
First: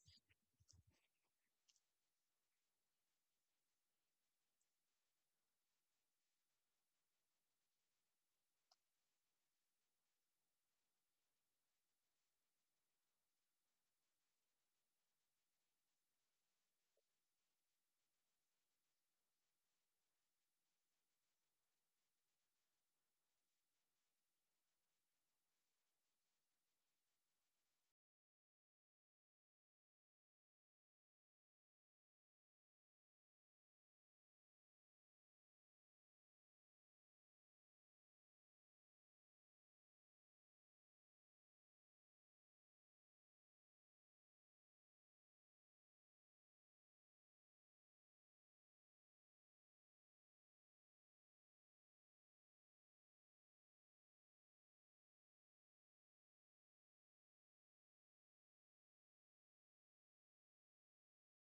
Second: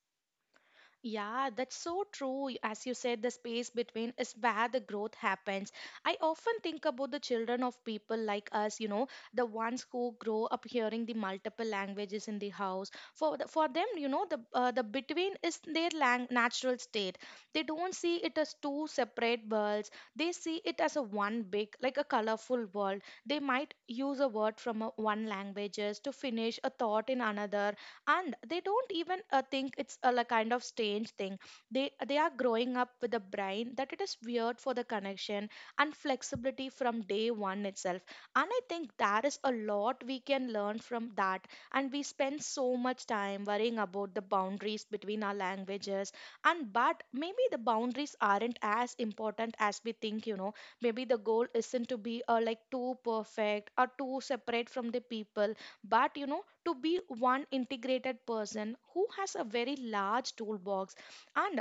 Speaker 2: Yeah, that's so true. As you said, the space between is where the growth happens. I often think about the children of people like us, you know, the ones who grow up hearing the multiple languages in the house. For them, you know, the between is their natural state. They don't see it as two separate worlds. They see it as a one big, like a colorful world. They might use a word from one languages to finish a thought in another, and they don't even think it's a like, kind of strange thing. They are growing up with a brain that it is weird for the connection and flexibility from day one itself. And I think there is a lot we can learn from that. And we spend so much time worrying about the boundaries between our languages, and but maybe the boundaries aren't as important as we think, you know. Maybe the goal isn't to be like too perfect or too separate from the people, but, you know, to be one integrated person who has a very large toolbox. And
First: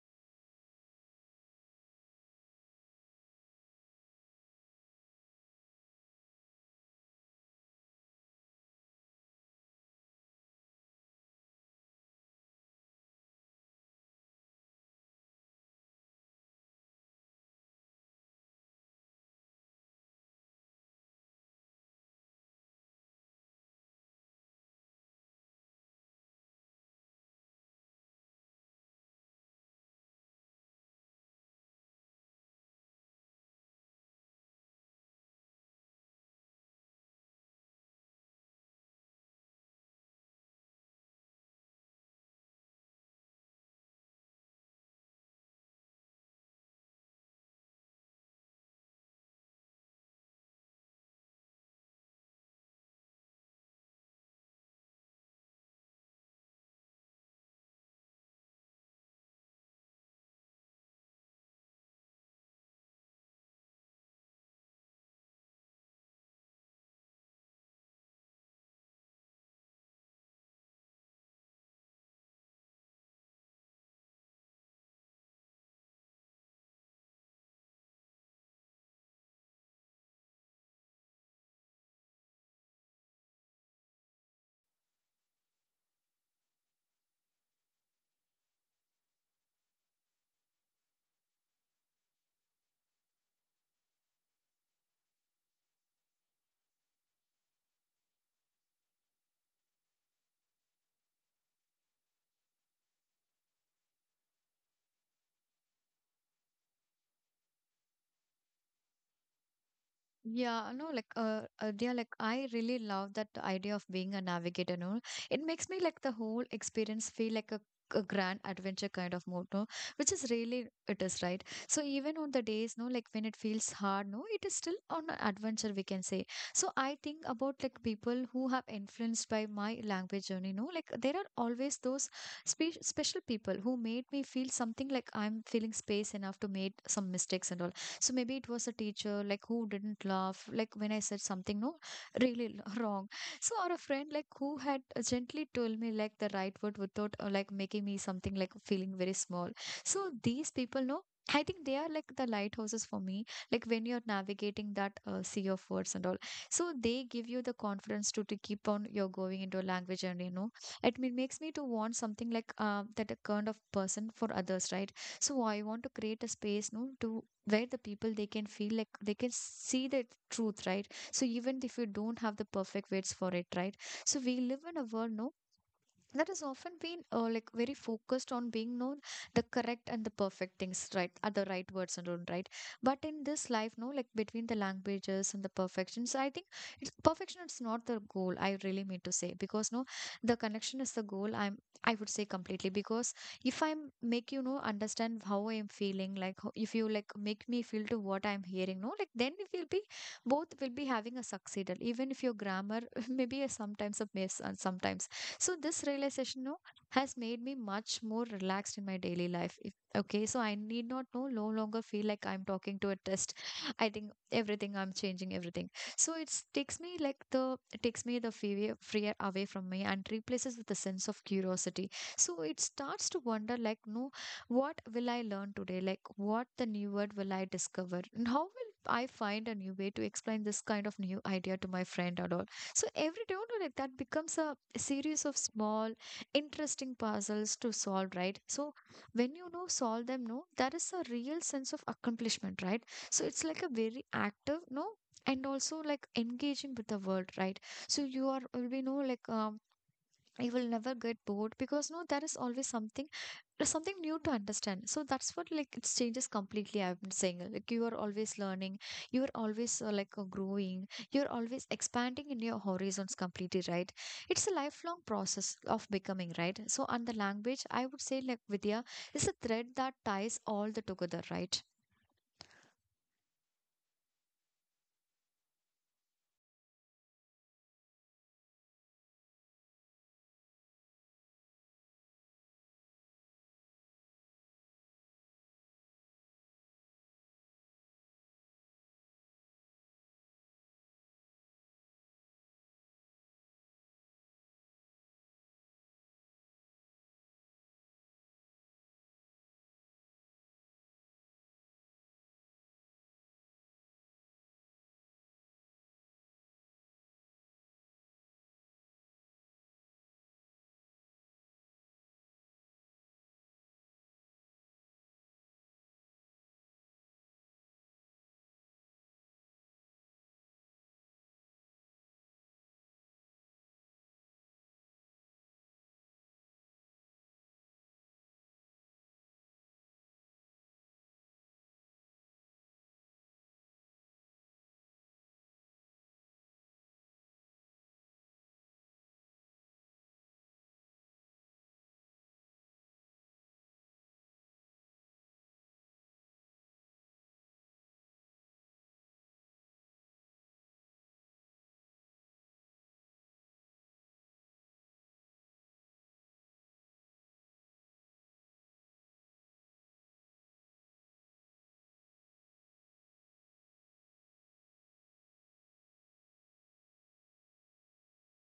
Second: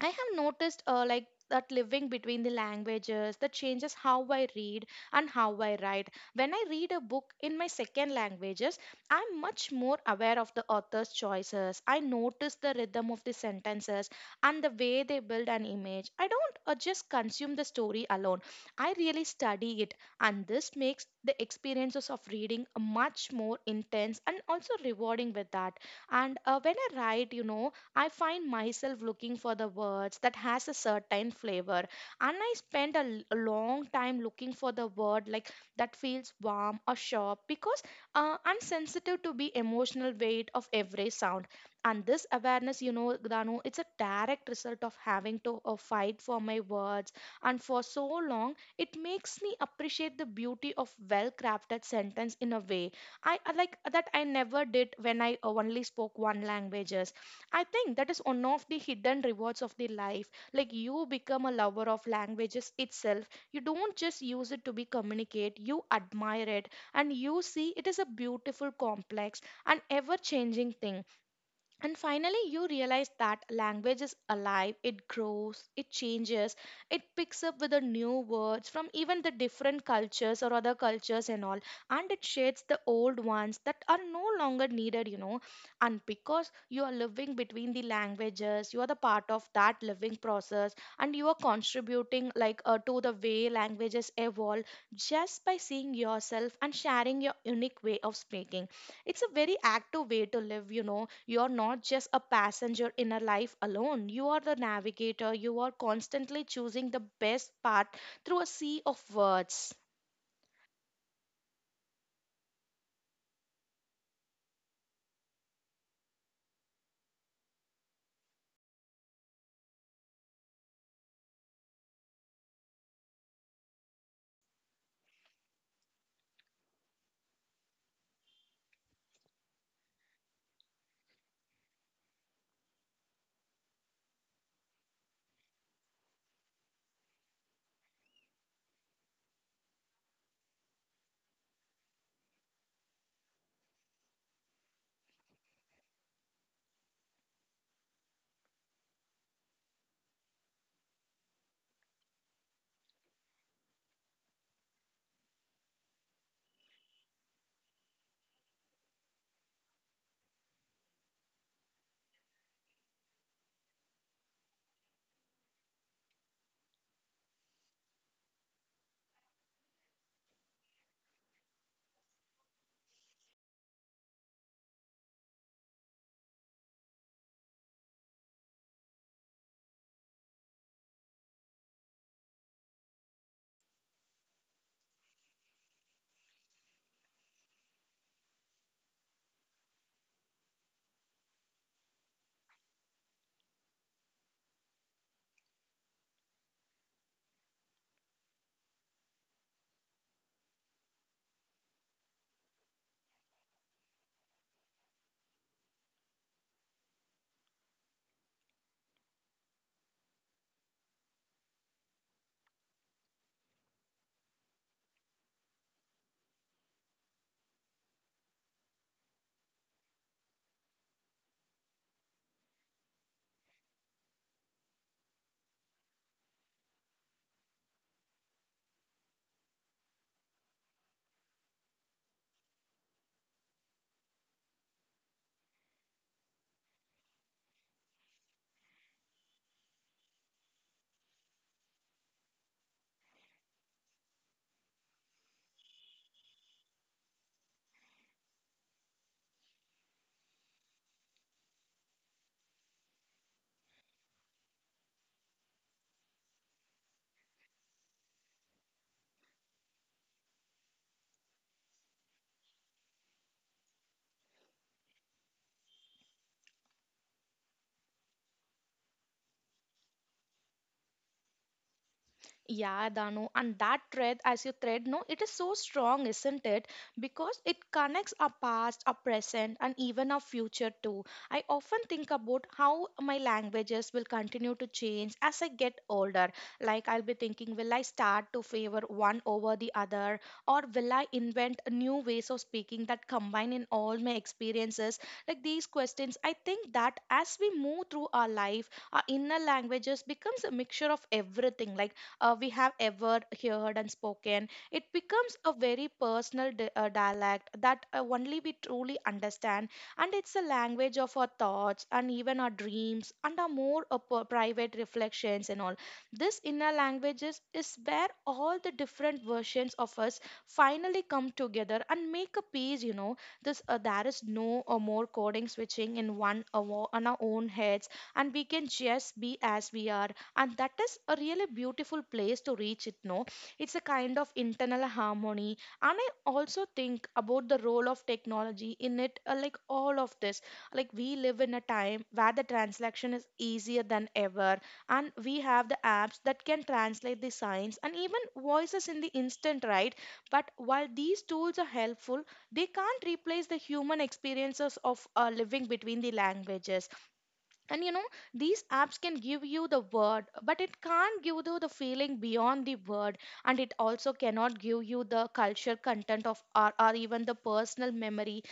Speaker 2: I have noticed like that living between the languages that changes how I read and how I write. When I read a book in my second languages, I'm much more aware of the author's choices. I notice the rhythm of the sentences and the way they build an image. I don't just consume the story alone. I really study it, and this makes the experiences of reading much more intense and also rewarding with that. And when I write, you know, I find myself looking for the words that has a certain flavor, and I spend a long time looking for the word like that feels warm or sharp, because I'm sensitive to the emotional weight of every sound. And this awareness, you know, Danu, it's a direct result of having to fight for my words, and for so long, it makes me appreciate the beauty of well-crafted sentence in a way I like that I never did when I only spoke one language. I think that is one of the hidden rewards of the life. Like you become a lover of languages itself. You don't just use it to be communicate, you admire it and you see it is a beautiful complex and ever changing thing. And finally, you realize that language is alive. It grows, it changes, it picks up with the new words from even the different cultures or other cultures and all, and it shades the old ones that are no longer needed, you know. And because you are living between the languages, you are the part of that living process, and you are contributing like to the way languages evolve just by seeing yourself and sharing your unique way of speaking. It's a very active way to live, you know. You're not just a passenger in a life alone. You are the navigator. You are constantly choosing the best path through a sea of words.
Speaker 1: Yeah, no, like they are like I really love that idea of being a navigator. No, it makes me like the whole experience feel like a grand adventure kind of mode, no, which is really it is right. So even on the days, no, like when it feels hard, no, it is still on an adventure we can say. So I think about like people who have influenced by my language journey, no, like there are always those special people who made me feel something like I'm feeling space enough to make some mistakes and all. So maybe it was a teacher like who didn't laugh, like when I said something no really wrong. So or a friend like who had gently told me like the right word without like making me something like feeling very small. So these people know. I think they are like the lighthouses for me. Like when you're navigating that sea of words and all, so they give you the confidence to keep on your going into a language. And you know, it makes me to want something like that a kind of person for others, right? So I want to create a space, no, to where the people they can feel like they can see the truth right. So even if you don't have the perfect words for it right, so we live in a world no, that has often been like very focused on being known the correct and the perfect things right, are the right words and all right. But in this life no, like between the languages and the perfections, I think perfection is not the goal, I really mean to say, because no, the connection is the goal, I would say completely. Because if I make you know understand how I am feeling, like if you like make me feel to what I'm hearing no, like then we will be both will be having a succeeded, even if your grammar maybe a sometimes a mess and sometimes. So this realization no, has made me much more relaxed in my daily life. If, okay, so I need not no, no longer feel like I'm talking to a test. I think everything, I'm changing everything. So it takes me like the, it takes me the fear away from me and replaces with a sense of curiosity. So it starts to wonder like no, what will I learn today? Like what the new word will I discover? And how will I find a new way to explain this kind of new idea to my friend or all? So every day, you know, like that becomes a series of small interesting puzzles to solve right. So when you know solve them no, there is a real sense of accomplishment right. So it's like a very active no, and also like engaging with the world right. So you are will be no, like you will never get bored, because no, there is always something, there's something new to understand. So that's what like it changes completely, I've been saying like you are always learning, you are always like growing, you're always expanding in your horizons completely right. It's a lifelong process of becoming right. So on the language I would say like, Vidya, is a thread that ties all the together right.
Speaker 2: Yeah, Danu, and that thread, as you thread, no, it is so strong, isn't it? Because it connects our past, our present, and even our future too. I often think about how my languages will continue to change as I get older. Like, I'll be thinking, will I start to favor one over the other, or will I invent new ways of speaking that combine in all my experiences? Like, these questions, I think that as we move through our life, our inner languages becomes a mixture of everything. Like, we have ever heard and spoken. It becomes a very personal dialect that only we truly understand, and it's a language of our thoughts and even our dreams and our more private reflections and all. This inner languages is where all the different versions of us finally come together and make a piece. You know, this there is no more coding switching in one on our own heads, and we can just be as we are, and that is a really beautiful place to reach it, no? It's a kind of internal harmony, and I also think about the role of technology in it, like all of this. Like, we live in a time where the translation is easier than ever, and we have the apps that can translate the signs and even voices in the instant, right? But while these tools are helpful, they can't replace the human experiences of living between the languages. And you know, these apps can give you the word, but it can't give you the feeling beyond the word. And it also cannot give you the culture content of or even the personal memory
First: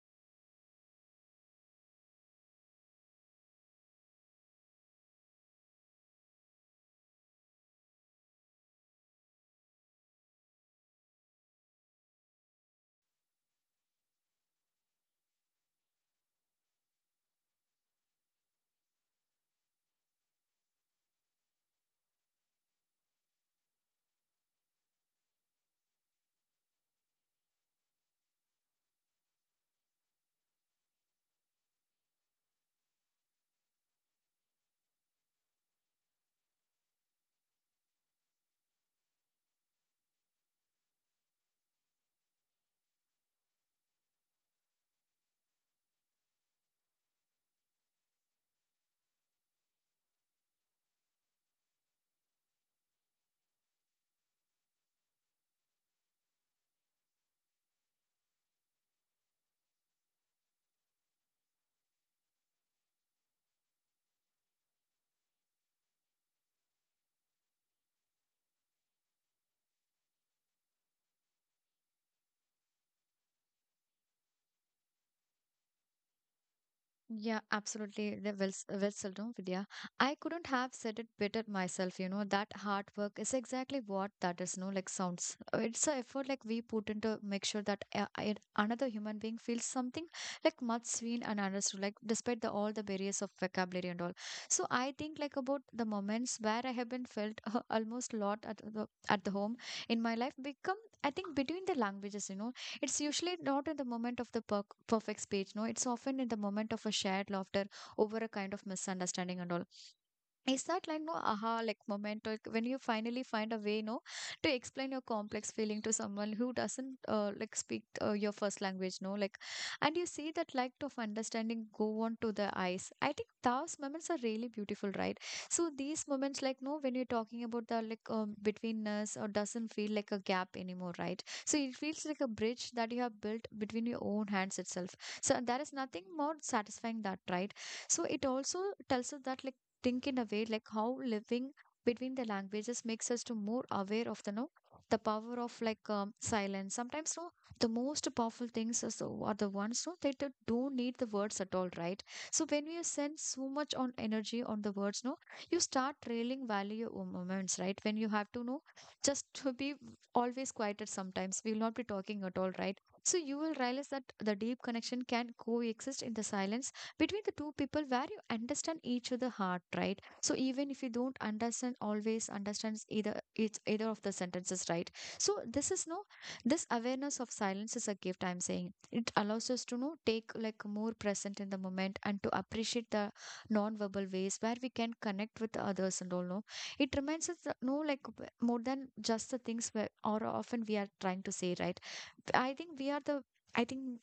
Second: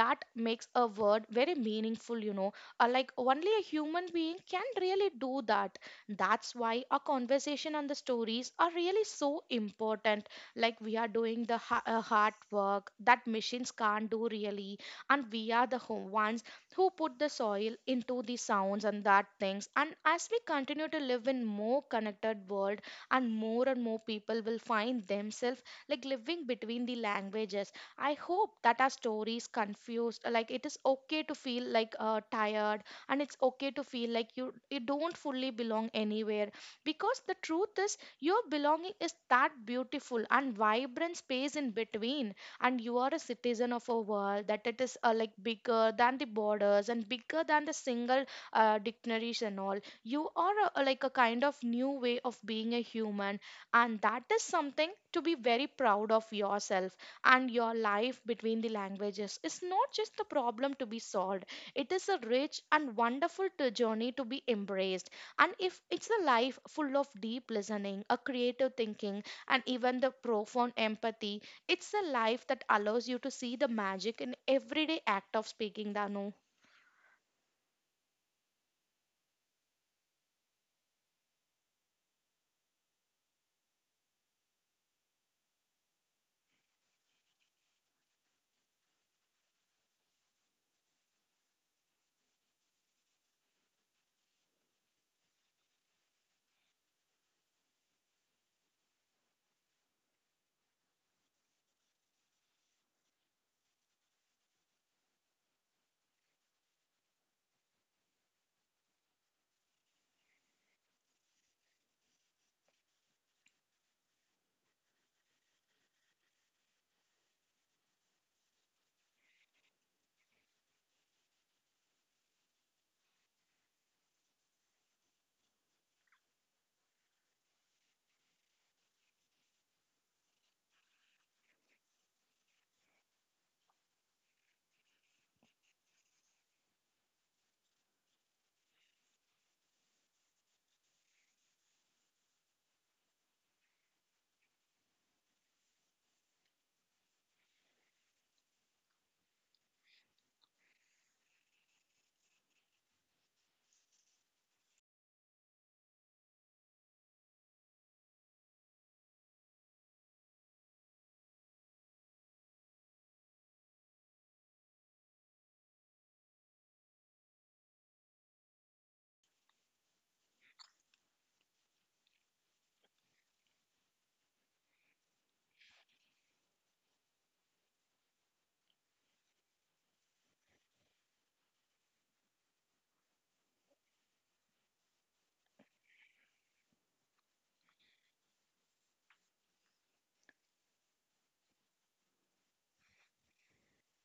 Speaker 2: that makes a word very meaningful, you know. Like, only a human being can really do that. That's why a conversation and the stories are really so important. Like, we are doing the hard work that machines can't do really, and we are the ones who put the soil into the sounds and that things. And as we continue to live in more connected world, and more people will find themselves like living between the languages, I hope that our stories confused like it is okay to feel like tired, and it's okay to feel like you don't fully belong anywhere, because the truth is your belonging is that beautiful and vibrant space in between. And you are a citizen of a world that it is like bigger than the borders and bigger than the single dictionaries and all. You are a, like a kind of new way of being a human, and that is something to be very proud of yourself. And your life between the languages is not just a problem to be solved. It is a rich and wonderful journey to be embraced. And if it's a life full of deep listening, a creative thinking, and even the profound empathy, it's a life that allows you to see the magic in everyday act of speaking, Danu.
Speaker 1: Yeah, absolutely. The, well said, no, Vidya. I couldn't have said it better myself. You know, that hard work is exactly what that is. No, like sounds. It's an effort like we put into make sure that another human being feels something like much seen and understood, like despite the all the barriers of vocabulary and all. So I think like about the moments where I have been felt almost lot at the home in my life become. I think between the languages, you know, it's usually not in the moment of the perfect speech, no, it's often in the moment of a shared laughter over a kind of misunderstanding and all. Is that like no aha like moment or when you finally find a way no to explain your complex feeling to someone who doesn't like speak your first language no like and you see that light of understanding go on to the eyes. I think those moments are really beautiful right. So these moments like no when you're talking about the like between us or doesn't feel like a gap anymore right, so it feels like a bridge that you have built between your own hands itself. So there is nothing more satisfying that right. So it also tells us that like think in a way like how living between the languages makes us to more aware of the no the power of like silence sometimes no. The most powerful things are the ones no that don't need the words at all right. So when you send so much on energy on the words no you start trailing value your own moments right when you have to know just to be always quieted sometimes we will not be talking at all right. So you will realize that the deep connection can coexist in the silence between the two people where you understand each other heart right, so even if you don't understand always understands either it's either of the sentences right. So this is no this awareness of silence is a gift I'm saying, it allows us to know take like more present in the moment and to appreciate the non-verbal ways where we can connect with others and all no. It reminds us that, no like w- more than just the things where or often we are trying to say right. I think we are the I think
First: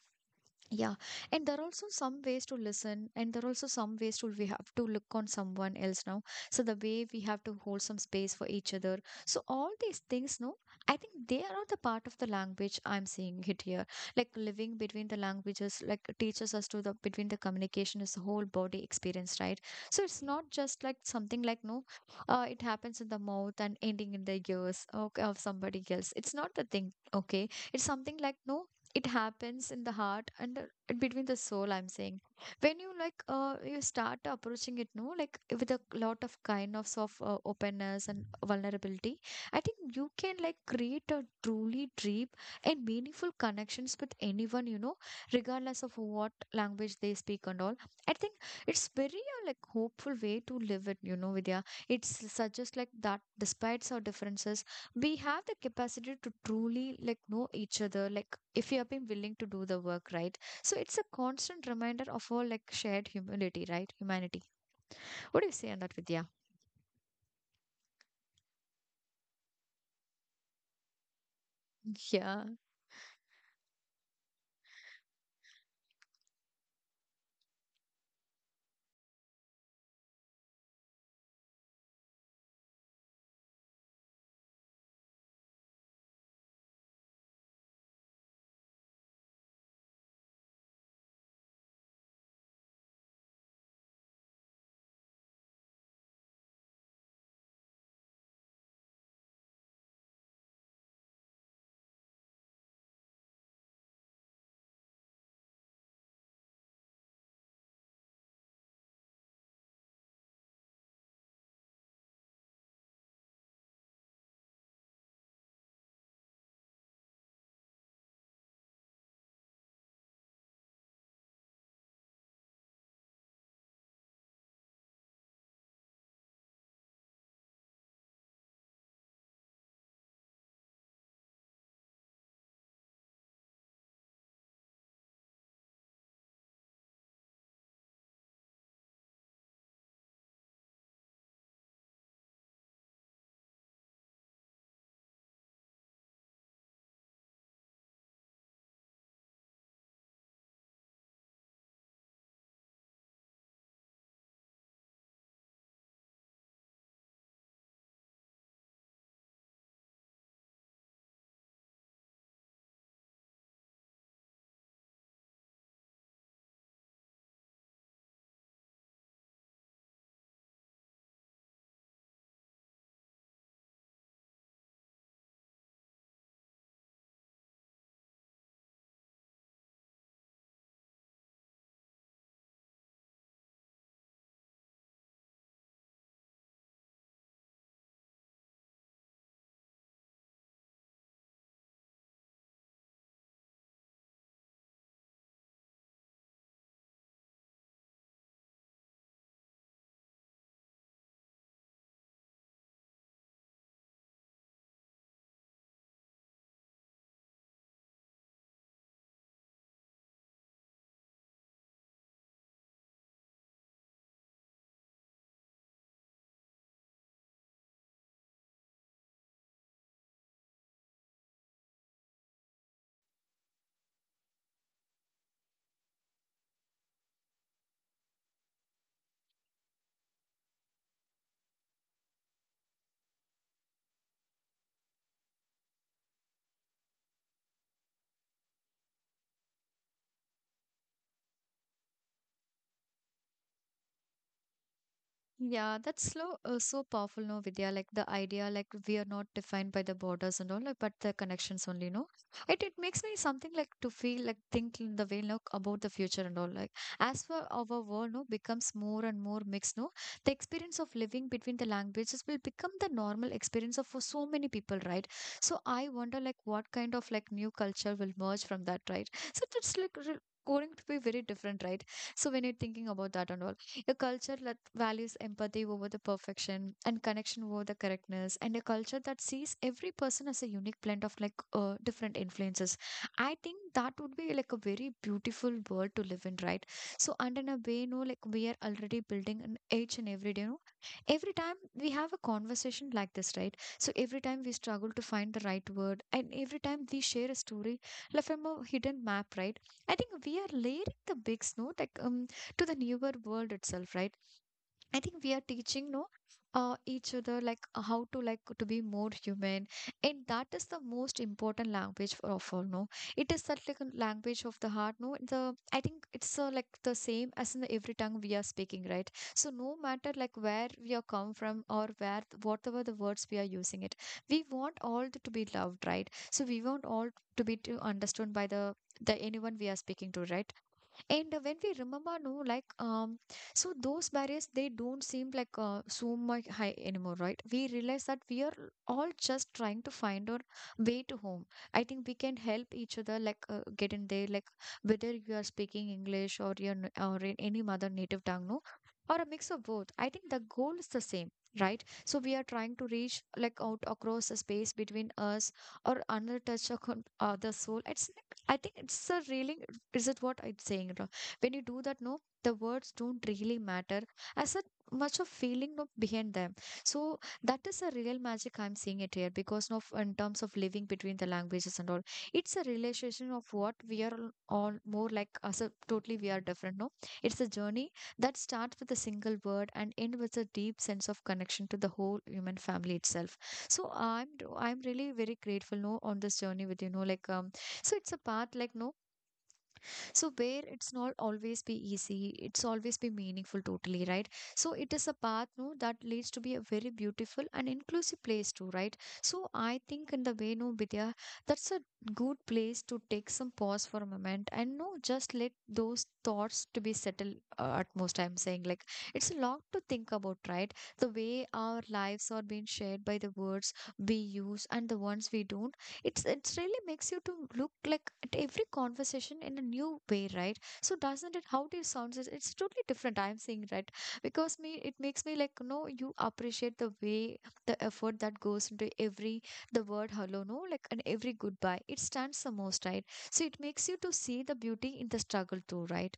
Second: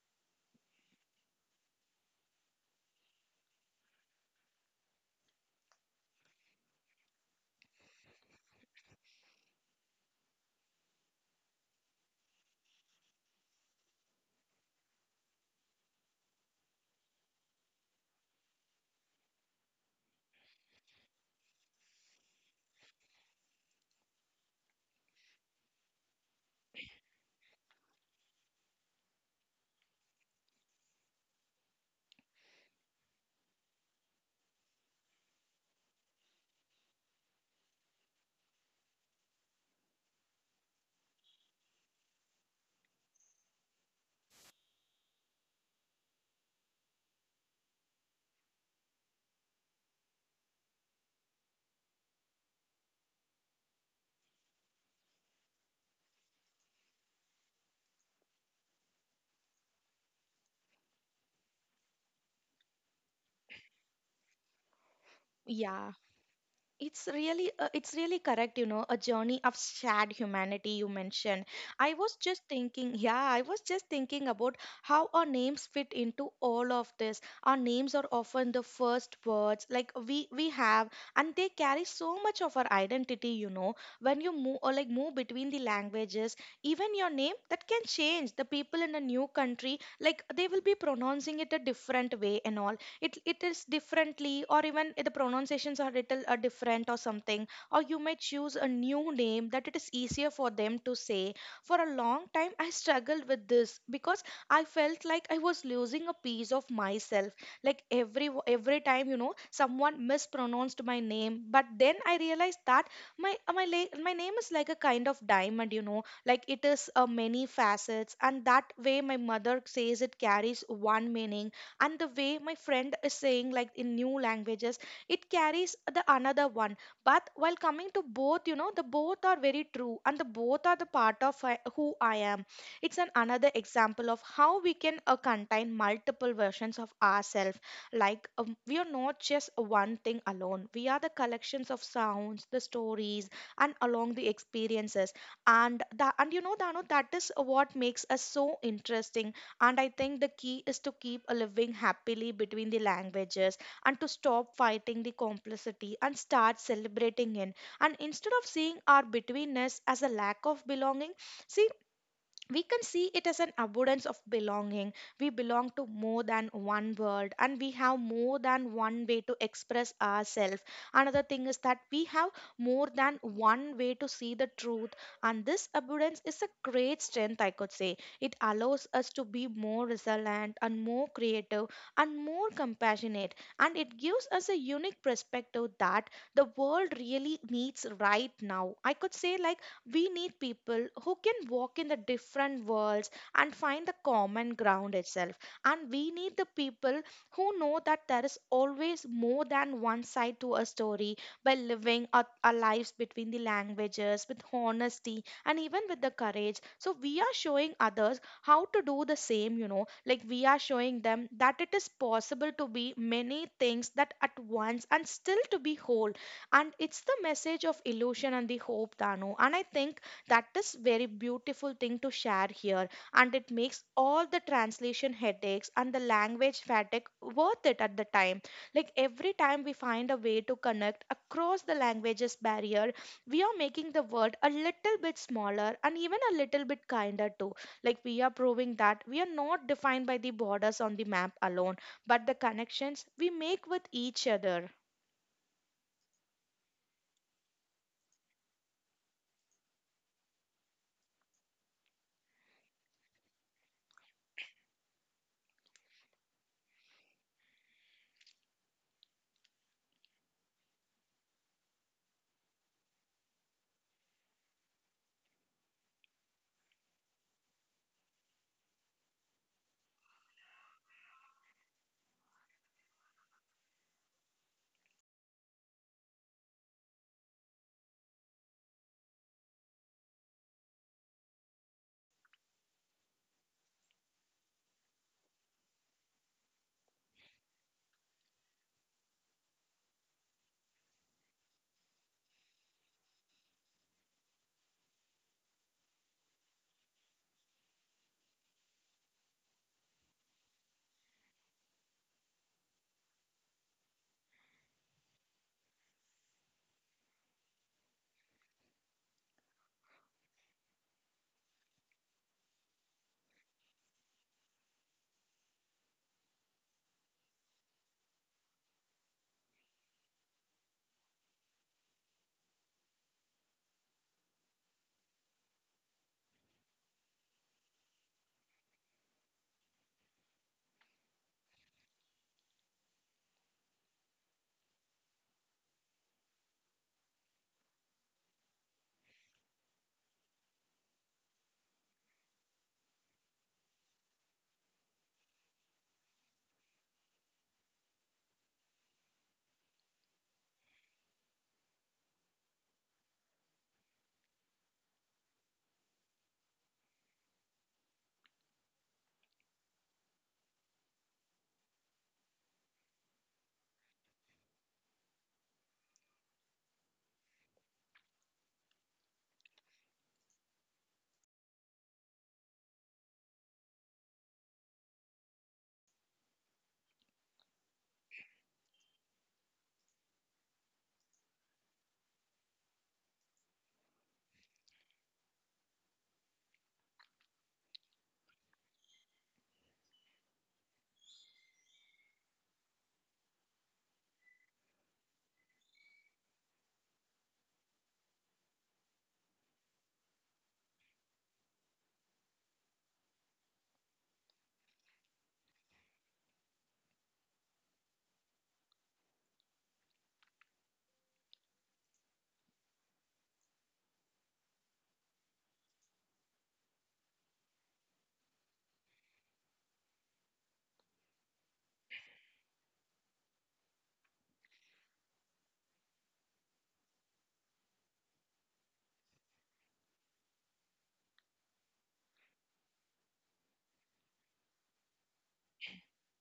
Speaker 1: yeah, and there are also some ways to listen, and there are also some ways to we have to look on someone else now. So the way we have to hold some space for each other. So all these things, no, I think they are all the part of the language I'm seeing it here. Like living between the languages, like teaches us to the between the communication is the whole body experience, right? So it's not just like something like no, it happens in the mouth and ending in the ears okay, of somebody else. It's not the thing, okay? It's something like no it happens in the heart and in between the soul I'm saying when you like you start approaching it no like with a lot of kind of soft openness and vulnerability. I think you can like create a truly deep and meaningful connections with anyone, you know, regardless of what language they speak and all. I think it's very like hopeful way to live it, you know, Vidya. It's such as like that despite our differences we have the capacity to truly like know each other, like if you have been willing to do the work right. So it's a constant reminder of our like shared humility right, humanity. What do you say on
Speaker 2: Yeah.
Speaker 1: that, Vidya?
Speaker 2: It's really correct, you know, a journey of shared humanity you mentioned. I was just
Speaker 1: Yeah,
Speaker 2: thinking, yeah, I was just thinking about how our names fit into all of this. Our names are often the first words like we have, and they carry so much of our identity, you know. When you move or like move between the languages, even your name that can change. The people in a new country, like they will be pronouncing it a different way and all. It is differently, or even the pronunciations are little are different or something, or you may choose a new name that it is easier for them to say. For a long time, I struggled with this because I felt like I was losing a piece of myself, like every time, you know, someone mispronounced my name. But then I realized that my name is like a kind of diamond, you know, like it is a many facets, and that way my mother says it carries one meaning, and the way my friend is saying like in new languages, it carries the another one. But while coming to both, you know, the both are very true, and the both are the part of who I am. It's an another example of how we can contain multiple versions of ourselves. Like, we are not just one thing alone. We are the collections of sounds, the stories, and along the experiences. And the and you know, Dano, that is what makes us so interesting. And I think the key is to keep a living happily between the languages and to stop fighting the complexity and start celebrating it. And instead of seeing our betweenness as a lack of belonging, see, we can see it as an abundance of belonging. We belong to more than one world, and we have more than one way to express ourselves. Another thing is that we have more than one way to see the truth, and this abundance is a great strength, I could say. It allows us to be more resilient and more creative and more compassionate, and it gives us a unique perspective that the world really needs right now. I could say, like, we need people who can walk in the different worlds and find the common ground itself. And we need the people who know that there is always more than one side to a story. By living our lives between the languages with honesty and even with the courage. So we are showing others how to do the same, you know, like we are showing them that it is possible to be many things that at once and still to be whole. And it's the message of illusion and the hope, Dano, and I think that is very beautiful thing to share here. And it makes all the translation headaches and the language fatigue worth it at the time. Like, every time we find a way to connect across the languages barrier, we are making the world a little bit smaller and even a little bit kinder too. Like, we are proving that we are not defined by the borders on the map alone, but the connections we make with each other.
Speaker 1: yeah, that's slow, so powerful, no, Vidya. Like the idea, like we are not defined by the borders and all, like, but the connections only, no. It makes me something like to feel like think in the way, look about the future and all. Like as for our world, no, becomes more and more mixed, no. The experience of living between the languages will become the normal experience of for so many people, right? So I wonder, like, what kind of like new culture will merge from that, right? So Going to be very different, right? So when you're thinking about that and all. A culture that values empathy over the perfection and connection over the correctness, and a culture that sees every person as a unique blend of like different influences. I think that would be like a very beautiful world to live in, right? So, and in a way, you know, like we are already building an each and every day, you know, every time we have a conversation like this, right? So, every time we struggle to find the right word, and every time we share a story, like from a hidden map, right? I think we are layering the big snow, like to the newer world itself right. I think we are teaching no each other like how to like to be more human, and that is the most important language for of all no. It is such like a language of the heart no the. I think it's like the same as in every tongue we are speaking right, so no matter like where we are come from or where whatever the words we are using it, we want all the, to be loved right, so we want all to be to understood by the anyone we are speaking to right. And when we remember, no, like, so those barriers, they don't seem like so much high anymore, right? We realize that we are all just trying to find our way to home. I think we can help each other, like, get in there, like, whether you are speaking English or or in any other native tongue, no, or a mix of both. I think the goal is the same. Right, so we are trying to reach like out across the space between us or another touch upon other soul. It's I think it's a really, is it what I'm saying? It wrong? When you do that, no, the words don't really matter as a much of feeling no, behind them. So that is a real magic I'm seeing it here because of in terms of living between the languages and all, it's a realization of what we are all more like as a totally we are different. No, it's a journey that starts with a single word and end with a deep sense of connection to the whole human family itself. So I'm really very grateful no on this journey with you know like so it's a path like no, so where it's not always be easy, it's always be meaningful totally, right? So it is a path no that leads to be a very beautiful and inclusive place too, right? So I think in the way no Vidya, that's a good place to take some pause for a moment and no just let those thoughts to be settled at most I'm saying like it's a lot to think about, right? The way our lives are being shared by the words we use and the ones we don't, it's it really makes you to look like at every conversation in a new way right, so doesn't it how do you sound it's totally different I'm saying right. Because me it makes me like no you appreciate the way the effort that goes into every the word hello no like and every goodbye it stands the most right, so it makes you to see the beauty in the struggle too right.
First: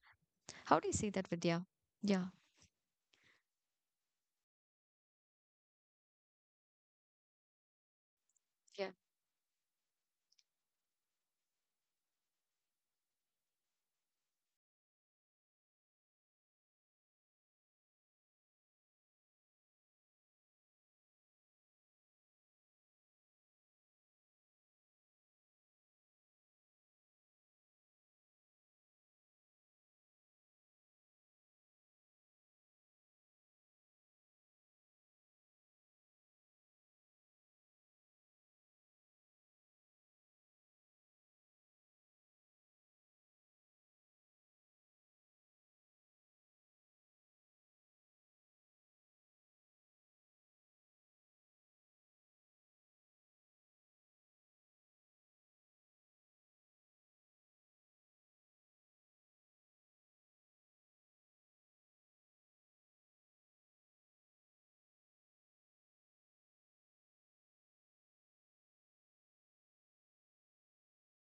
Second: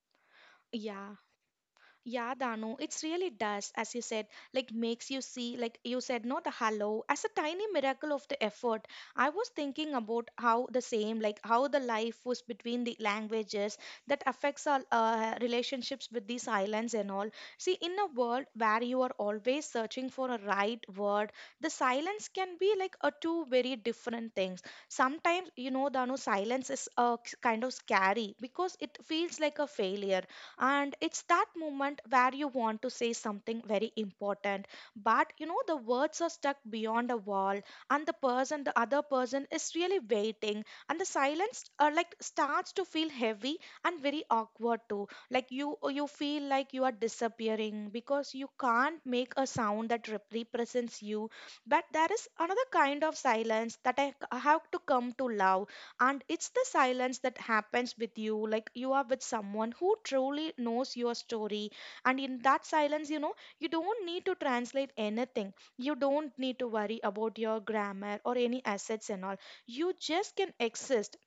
Speaker 1: How do you see
Speaker 2: Yeah.
Speaker 1: that, Vidya? Yeah.
Speaker 2: Yeah, Danu, it's really does, as you said, like makes you see, like you said, no, the hello as a tiny miracle of the effort.
Speaker 1: Yeah.
Speaker 2: I was thinking about how the same, like how the life was between the languages that affects our relationships with these islands and all. See, in a world where you are always searching for a right word, the silence can be like a two very different things. Sometimes, you know, Danu, silence is kind of scary because it feels like a failure, and it's that moment where you want to say something very important, but you know the words are stuck beyond a wall, and the other person is really waiting, and the silence like starts to feel heavy and very awkward too. Like, you feel like you are disappearing because you can't make a sound that represents you. But there is another kind of silence that have to come to love, and it's the silence that happens with you like you are with someone who truly knows your story. And in that silence, you know, you don't need to translate anything. You don't need to worry about your grammar or any assets and all. You just can exist.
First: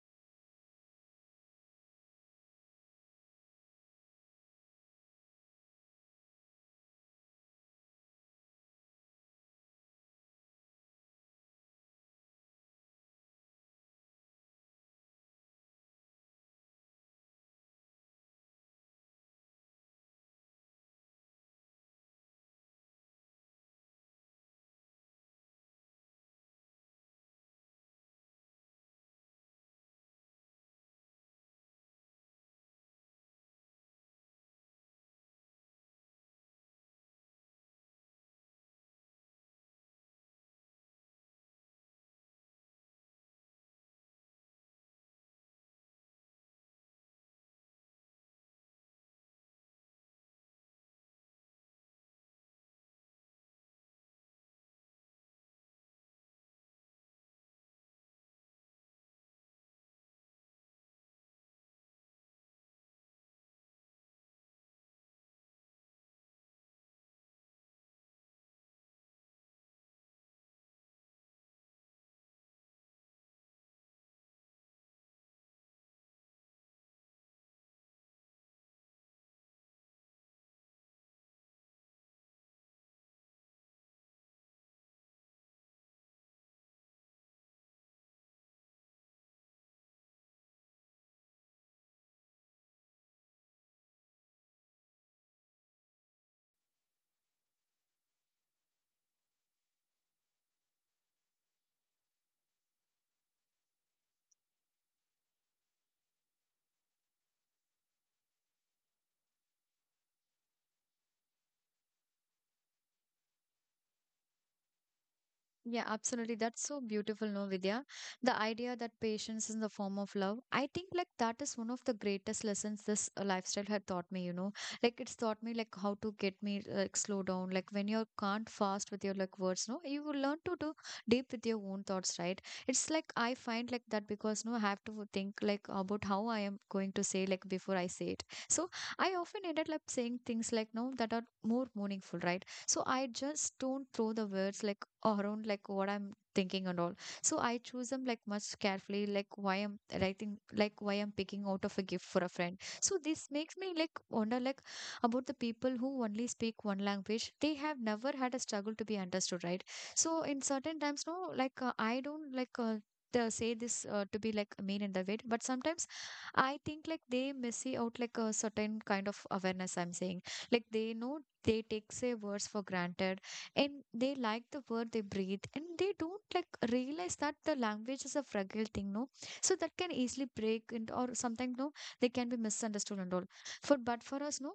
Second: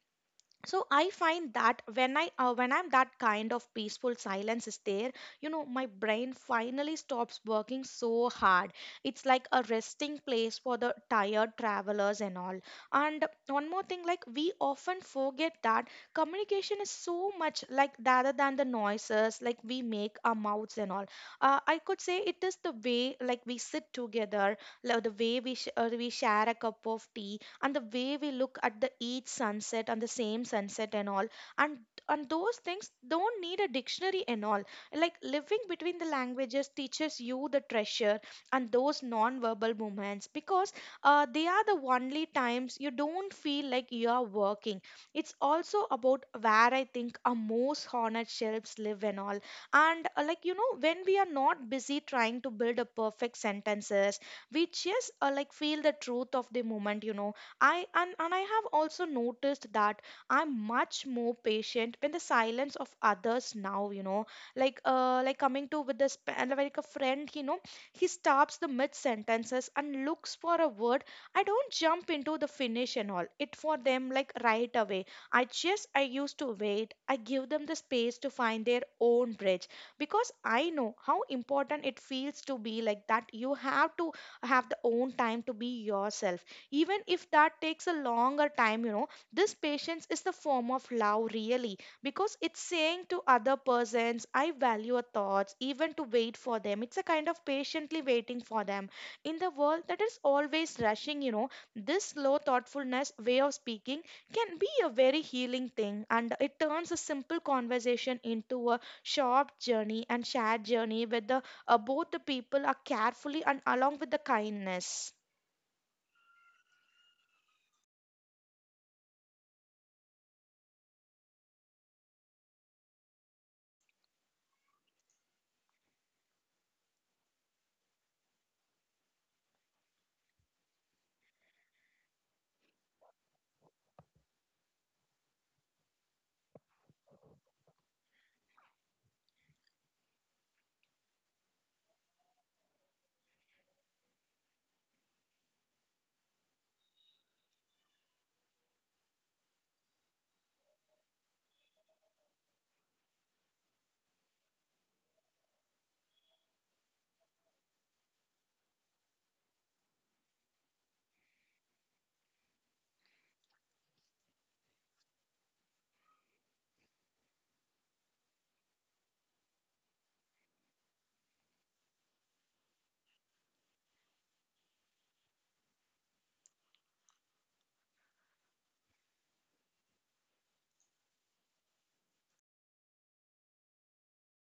Speaker 2: So I find that when I when I'm that kind of peaceful silence is there, you know, my brain finally stops working so hard. It's like a resting place for the tired travelers and all. And one more thing, like, we often forget that communication is so much like rather than the noises like we make our mouths and all. I could say it is the way like we sit together, like the way we share a cup of tea, and the way we look at the each sunset and the same sunset and all. and and those things don't need a dictionary and all. Like, living between the languages teaches you the treasure, and those non-verbal movements because they are the only times you don't feel like you are working. It's also about where I think our most honored shelves live and all. And like, you know, when we are not busy trying to build a perfect sentences, we just like feel the truth of the moment, you know. And I have also noticed that I'm much more patient when the silence of others now, you know, like like coming to with this like a friend, you know, he stops the mid sentences and looks for a word. I don't jump into the finish and all. It for them like right away. I just I used to wait. I give them the space to find their own bridge because I know how important it feels to be like that. You have to have the own time to be yourself even if that takes a longer time, you know, this patience is the form of love really, because it's saying to other persons, I value your thoughts even to wait for them. It's a kind of patiently waiting for them in the world that is always rushing, you know. This slow thoughtfulness way of speaking can be a very healing thing, and it turns a simple conversation into a short journey and shared journey where the both the people are carefully and along with the kindness.
Speaker 1: Yeah, absolutely. That's so beautiful, no, Vidya. The idea that patience is the form of love. I think like that is one of the greatest lessons this lifestyle had taught me, you know. Like it's taught me like how to get me like slow down. Like when you can't fast with your like words, no, you will learn to do deep with your own thoughts, right? It's like I find like that because no, I have to think like about how I am going to say like before I say it. So I often ended up like, saying things like no that are more meaningful, right? So I just don't throw the words like around like what I'm thinking and all. So I choose them like much carefully, like why I'm writing, like why I'm picking out of a gift for a friend. So this makes me like wonder like about the people who only speak one language. They have never had a struggle to be understood, right? So in certain times, no, like I don't like. Say this to be like mean in the way but sometimes I think like they miss out like a certain kind of awareness I'm saying, like they know they take say words for granted, and they like the word they breathe and they don't like realize that the language is a fragile thing no, so that can easily break and or sometimes no they can be misunderstood and all for but for us no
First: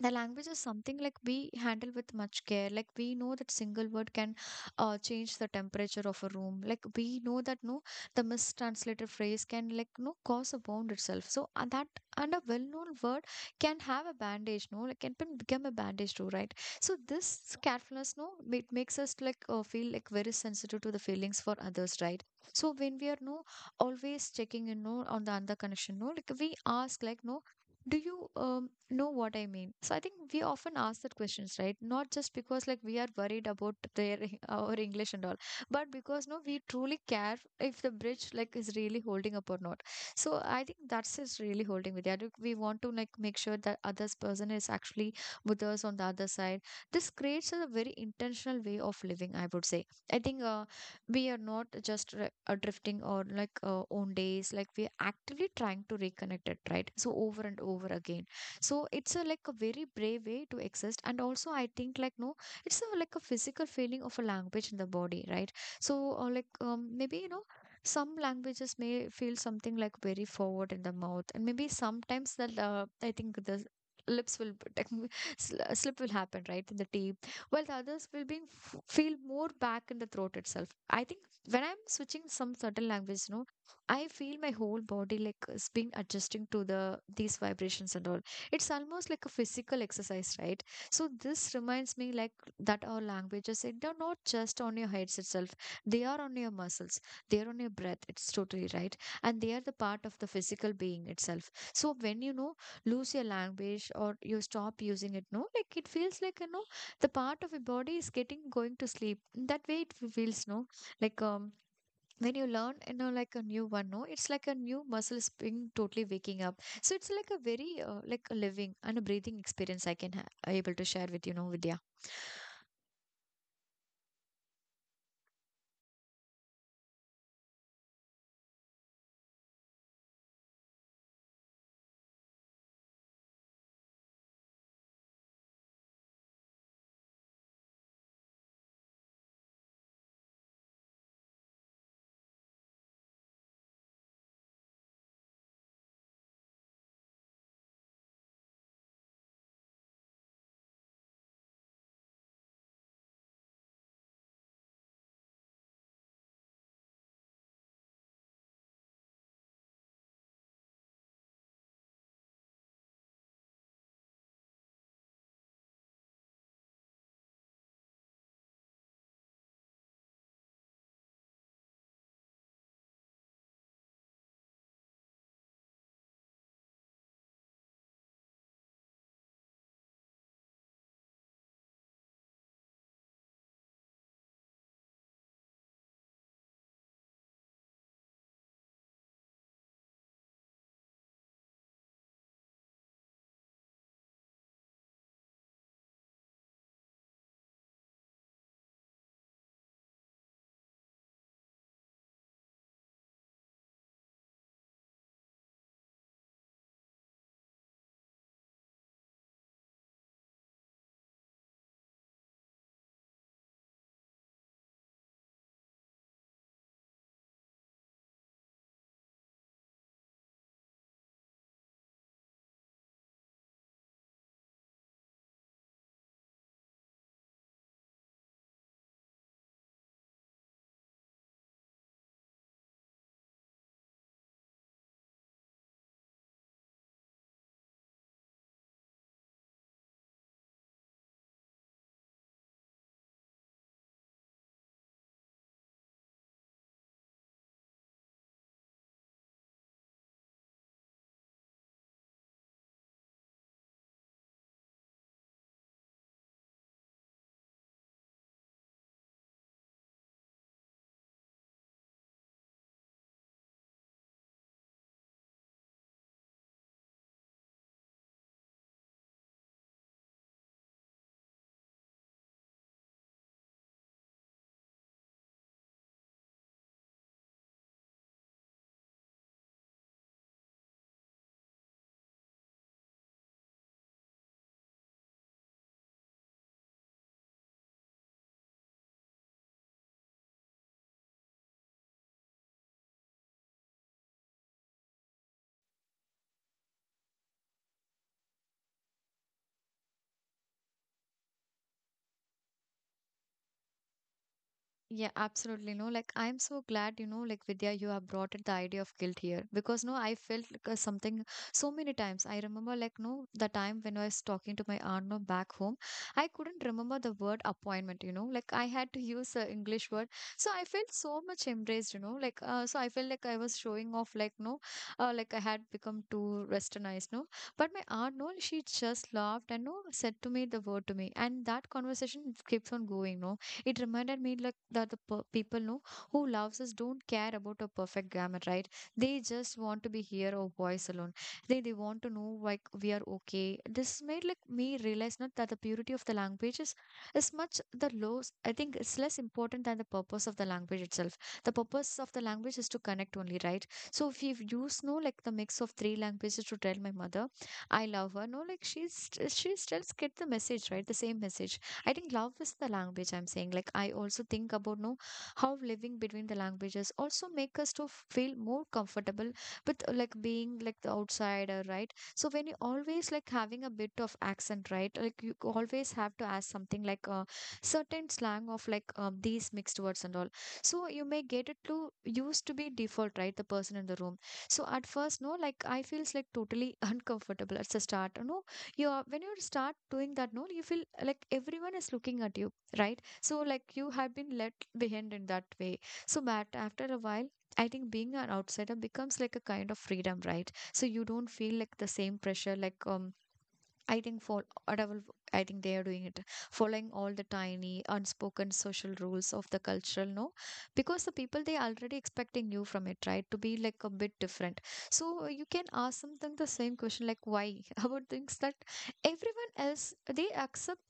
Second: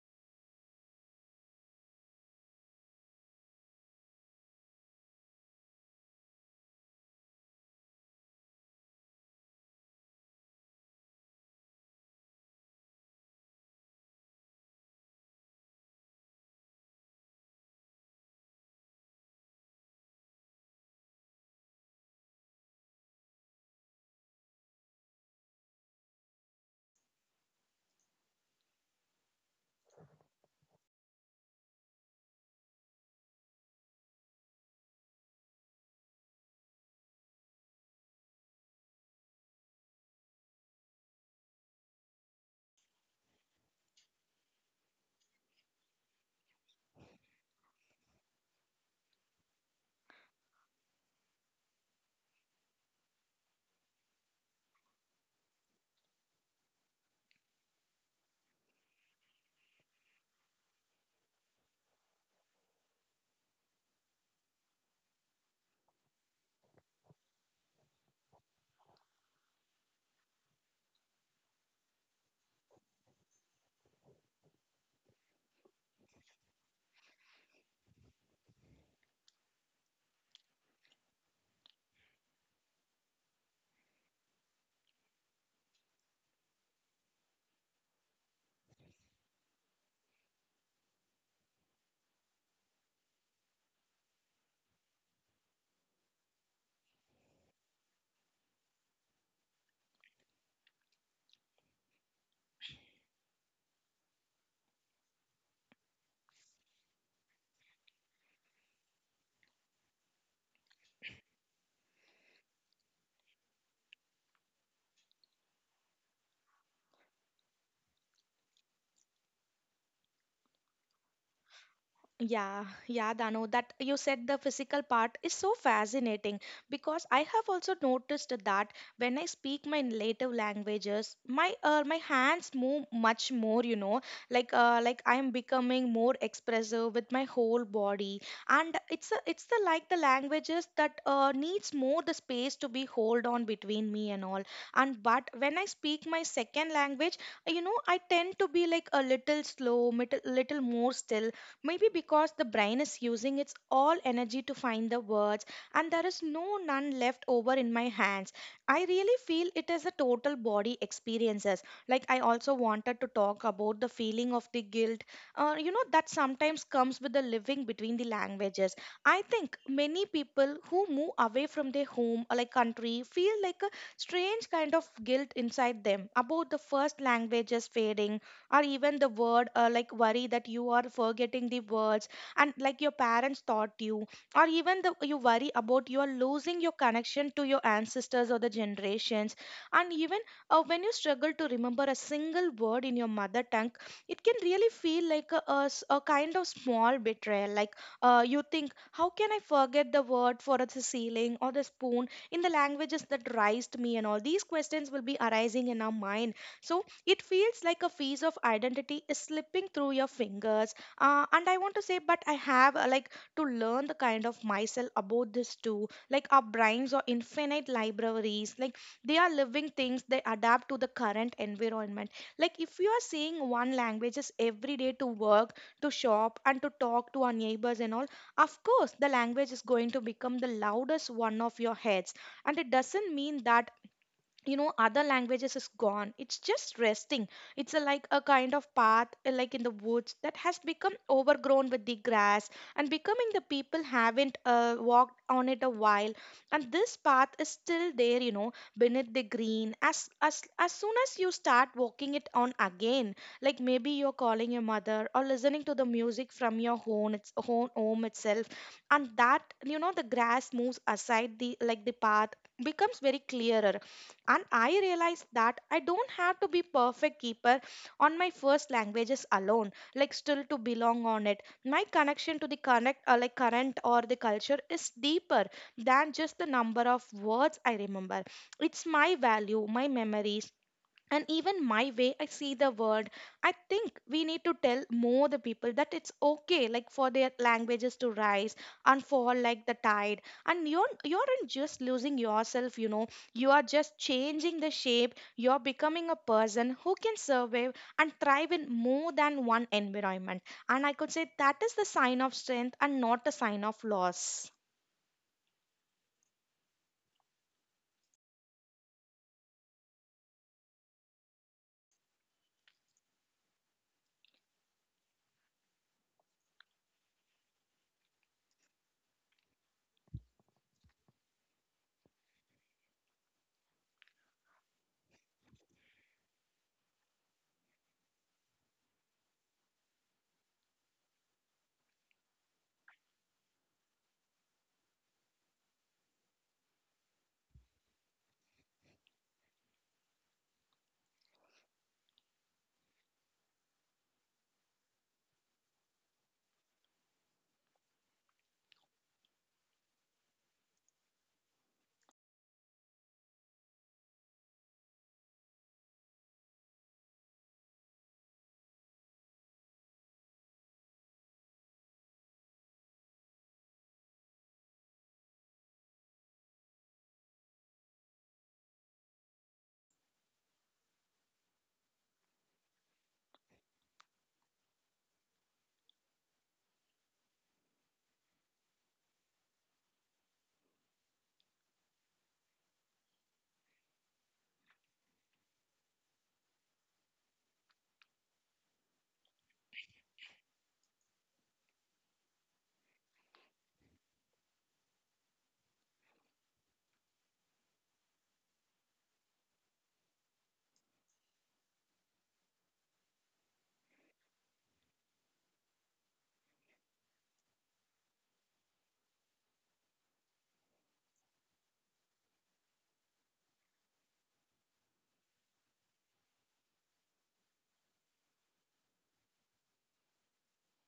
Speaker 1: the language is something like we handle with much care, like we know that single word can change the temperature of a room, like we know that no the mistranslated phrase can like no cause a wound itself so that and a well-known word can have a bandage no like become a bandage too right. So this carefulness no it makes us like feel like very sensitive to the feelings for others right. So when we are no always checking in no on the other connection no like we ask like no, do you um know what I mean. So I think we often ask that questions, right? Not just because like we are worried about their our English and all, but because no, we truly care if the bridge like is really holding up or not. So I think that's is really holding with that. We want to like make sure that others person is actually with us on the other side. This creates a very intentional way of living, I would say. I think we are not just drifting or like own days, like we are actively trying to reconnect it, right? So over and over again, so it's a, like, a very brave way to exist. And also I think, like, no, it's a, like, a physical feeling of a language in the body, right? So like, maybe you know, some languages may feel something like very forward in the mouth. And maybe sometimes that I think the lips will like, slip will happen right in the teeth, while the others will be feel more back in the throat itself. I think when I'm switching some certain language, you know, I feel my whole body like is being adjusting to these vibrations and all. It's almost like a physical exercise, right? So this reminds me like that our languages it are not just on your heads itself. They are on your muscles. They are on your breath. It's totally right. And they are the part of the physical being itself. So when, you know, lose your language or you stop using it, no, like, it feels like, you know, the part of your body is getting going to sleep that way, it feels, no. Like, when you learn, you know, like a new one, no, it's like a new muscle spring totally waking up. So it's like a very like a living and a breathing experience I can able to share with, you know, Vidya.
Speaker 2: Yeah, yeah, Dano, that you said the physical part is so fascinating because I have also noticed that when I speak my native languages, my hands move much more, you know, like I'm becoming more expressive with my whole body, and it's the like the languages that needs more the space to be hold on between me and all, and but when I speak my second language, you know, I tend to be like a little slow, little more still. Maybe because the brain is using its all energy to find the words, and there is no none left over in my hands. I really feel it is a total body experiences. Like I also wanted to talk about the feeling of the guilt, you know, that sometimes comes with the living between the languages. I think many people who move away from their home or like country feel like a strange kind of guilt inside them about the first languages fading, or even the word like worry that you are forgetting the words and like your parents taught you, or even the you worry about you are losing your connection to your ancestors or the generations, and even when you struggle to remember a single word in your mother tongue, it can really feel like a kind of small betrayal. Like you think, how can I forget the word for the ceiling or the spoon in the languages that raised me, and all these questions will be arising in our mind. So it feels like a piece of identity is slipping through your fingers. And I want to say, but I have like to learn the kind of myself about this too. Like our brains are infinite libraries. Like they are living things. They adapt to the current environment. Like if you are seeing one language is every day to work, to shop, and to talk to our neighbors and all, of course the language is going to become the loudest one of your heads. And it doesn't mean that, you know, other languages is gone. It's just resting. It's like a kind of path like in the woods that has become overgrown with the grass, and becoming the people haven't walked on it a while, and this path is still there, you know, beneath the green. As as soon as you start walking it on again, like maybe you're calling your mother or listening to the music from your home, its home itself, and that, you know, the grass moves aside the like the path becomes very clearer. And I realized that I don't have to be perfect keeper on my first languages alone, like still to belong on it. My connection to the connect like current or the culture is deeper than just the number of words I remember. It's my value, my memories, and even my way I see the world. I think we need to tell more the people that it's okay like for their languages to rise and fall like the tide, and you aren't just losing yourself, you know, you are just changing the shape. You're becoming a person who can survive and thrive in more than one environment, and I could say that is the sign of strength and not a sign of loss.
Speaker 1: Yeah, absolutely. No, like I'm so glad, you know, like Vidya, you have brought in the idea of guilt here because no, I felt like something so many times. I remember, like, no, the time when I was talking to my aunt, no, back home. I couldn't remember the word appointment, you know, like I had to use the English word. So I felt so much embraced, you know, like, so I felt like I was showing off, like, no, like I had become too westernized, no. But my aunt, no, she just laughed and no, said to me the word to me. And that conversation keeps on going, no. It reminded me like that the people know who loves us don't care about a perfect grammar, right? They just want to be here or voice alone. They want to know like we are okay. This made like me realize not that the purity of the language is much the lows. I think it's less important than the purpose of the language itself. The purpose of the language is to connect only, right? So if you use, no, like the mix of three languages to tell my mother I love her, no, like she still get the message, right? The same message, I think love is the language I'm saying. Like, I also think about, no, how living between the languages also make us to feel more comfortable with like being like the outsider, right? So when you always like having a bit of accent, right? Like you always have to ask something like a certain slang of like these mixed words and all. So you may get it to used to be default, right? The person in the room. So at first, no, like I feels like totally uncomfortable at the start. No, you are, when you start doing that, no, you feel like everyone is looking at you, right? So like you have been left behind in that way. So but after a while I think being an outsider becomes like a kind of freedom, right? So you don't feel like the same pressure like I think for whatever, I think they are doing it, following all the tiny unspoken social rules of the cultural, no, because the people they already expecting you from it, right? To be like a bit different. So you can ask them the same question like why about things that everyone else they accept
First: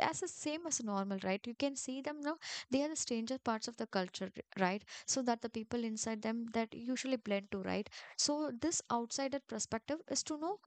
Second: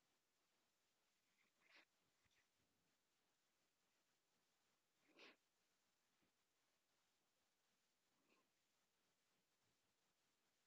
Speaker 1: as the same as normal, right? You can see them now. They are the stranger parts of the culture, right? So that the people inside them that usually blend to, right? So this outsider perspective is to know,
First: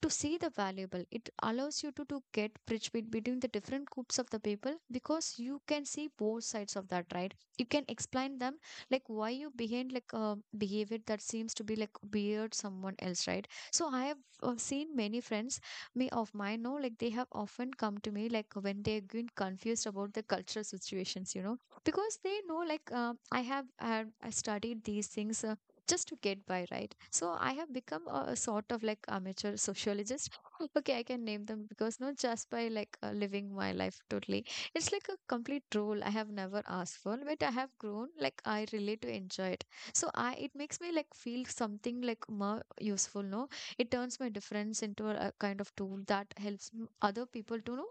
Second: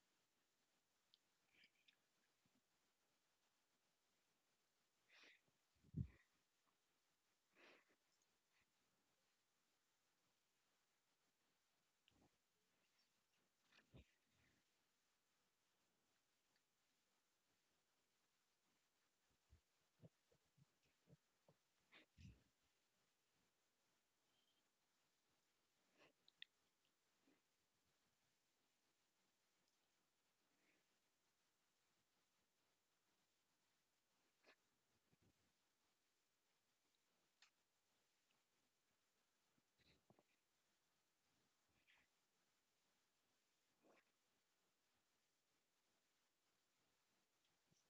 Speaker 1: to see the valuable, it allows you to get bridge between the different groups of the people because you can see both sides of that, right? You can explain them like why you behave like behavior that seems to be like weird someone else, right? So I have seen many friends me of mine, no, like they have often come to me like when they've been confused about the cultural situations, you know, because they know like I studied these things just to get by, right? So I have become a sort of like amateur sociologist okay I can name them because not just by like living my life totally. It's like a complete role I have never asked for, but I have grown like I really to enjoy it. So I, it makes me like feel something like more useful, no. It turns my difference into a kind of tool that helps other people to know,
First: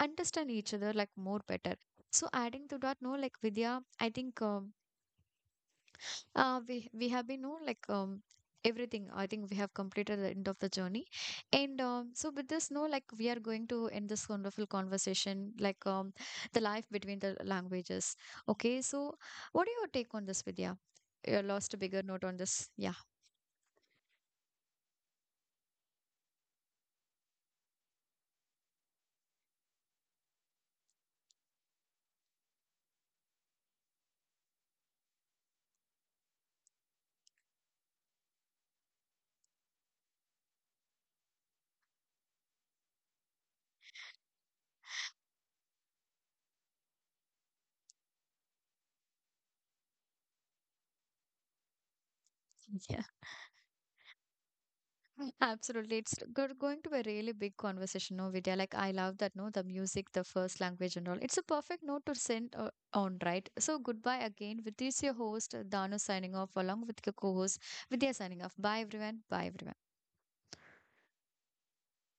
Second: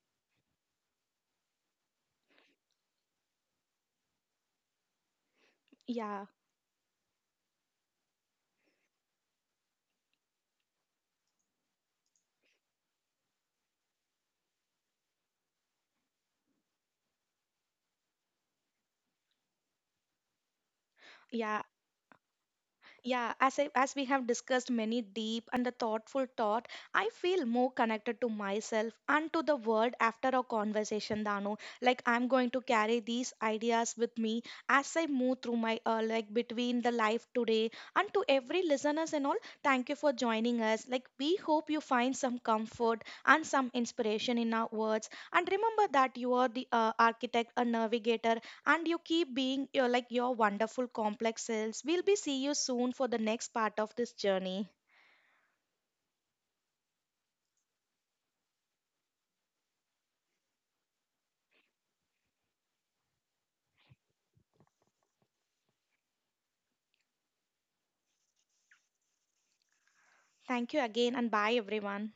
Speaker 1: understand each other like more better. So adding to that, no, like Vidya, I think um,
Speaker 2: yeah
Speaker 1: uh, we we have been, no, like everything. I think we have completed the end of the journey, and so with this, no, like we are going to end this wonderful conversation, like the life between the languages. Okay, so what do you take on this, Vidya? You
Speaker 2: yeah
Speaker 1: lost a bigger note on this. Yeah,
Speaker 2: Yeah, as as we have discussed many deep and a thoughtful thought, I feel more connected to myself and to the world after our conversation, Dano. Like I'm going to carry these ideas with me as I move through my like between the life today, and to every listeners and all. Thank you for joining us. Like we hope you find some comfort and some inspiration in our words. And remember that you are the architect, a navigator, and you keep being your like your wonderful complex selves. We'll be see you soon for the next part of this journey.
Speaker 1: absolutely. It's going to be a really big conversation, no, Vidya. Like, I love that, no, the music, the first language and all. It's a perfect note to send on, right? So, goodbye again. With this, your host, Dano, signing off, along with your co-host, Vidya, signing off. Bye, everyone. Bye, everyone.
Speaker 2: Thank you again, and bye everyone.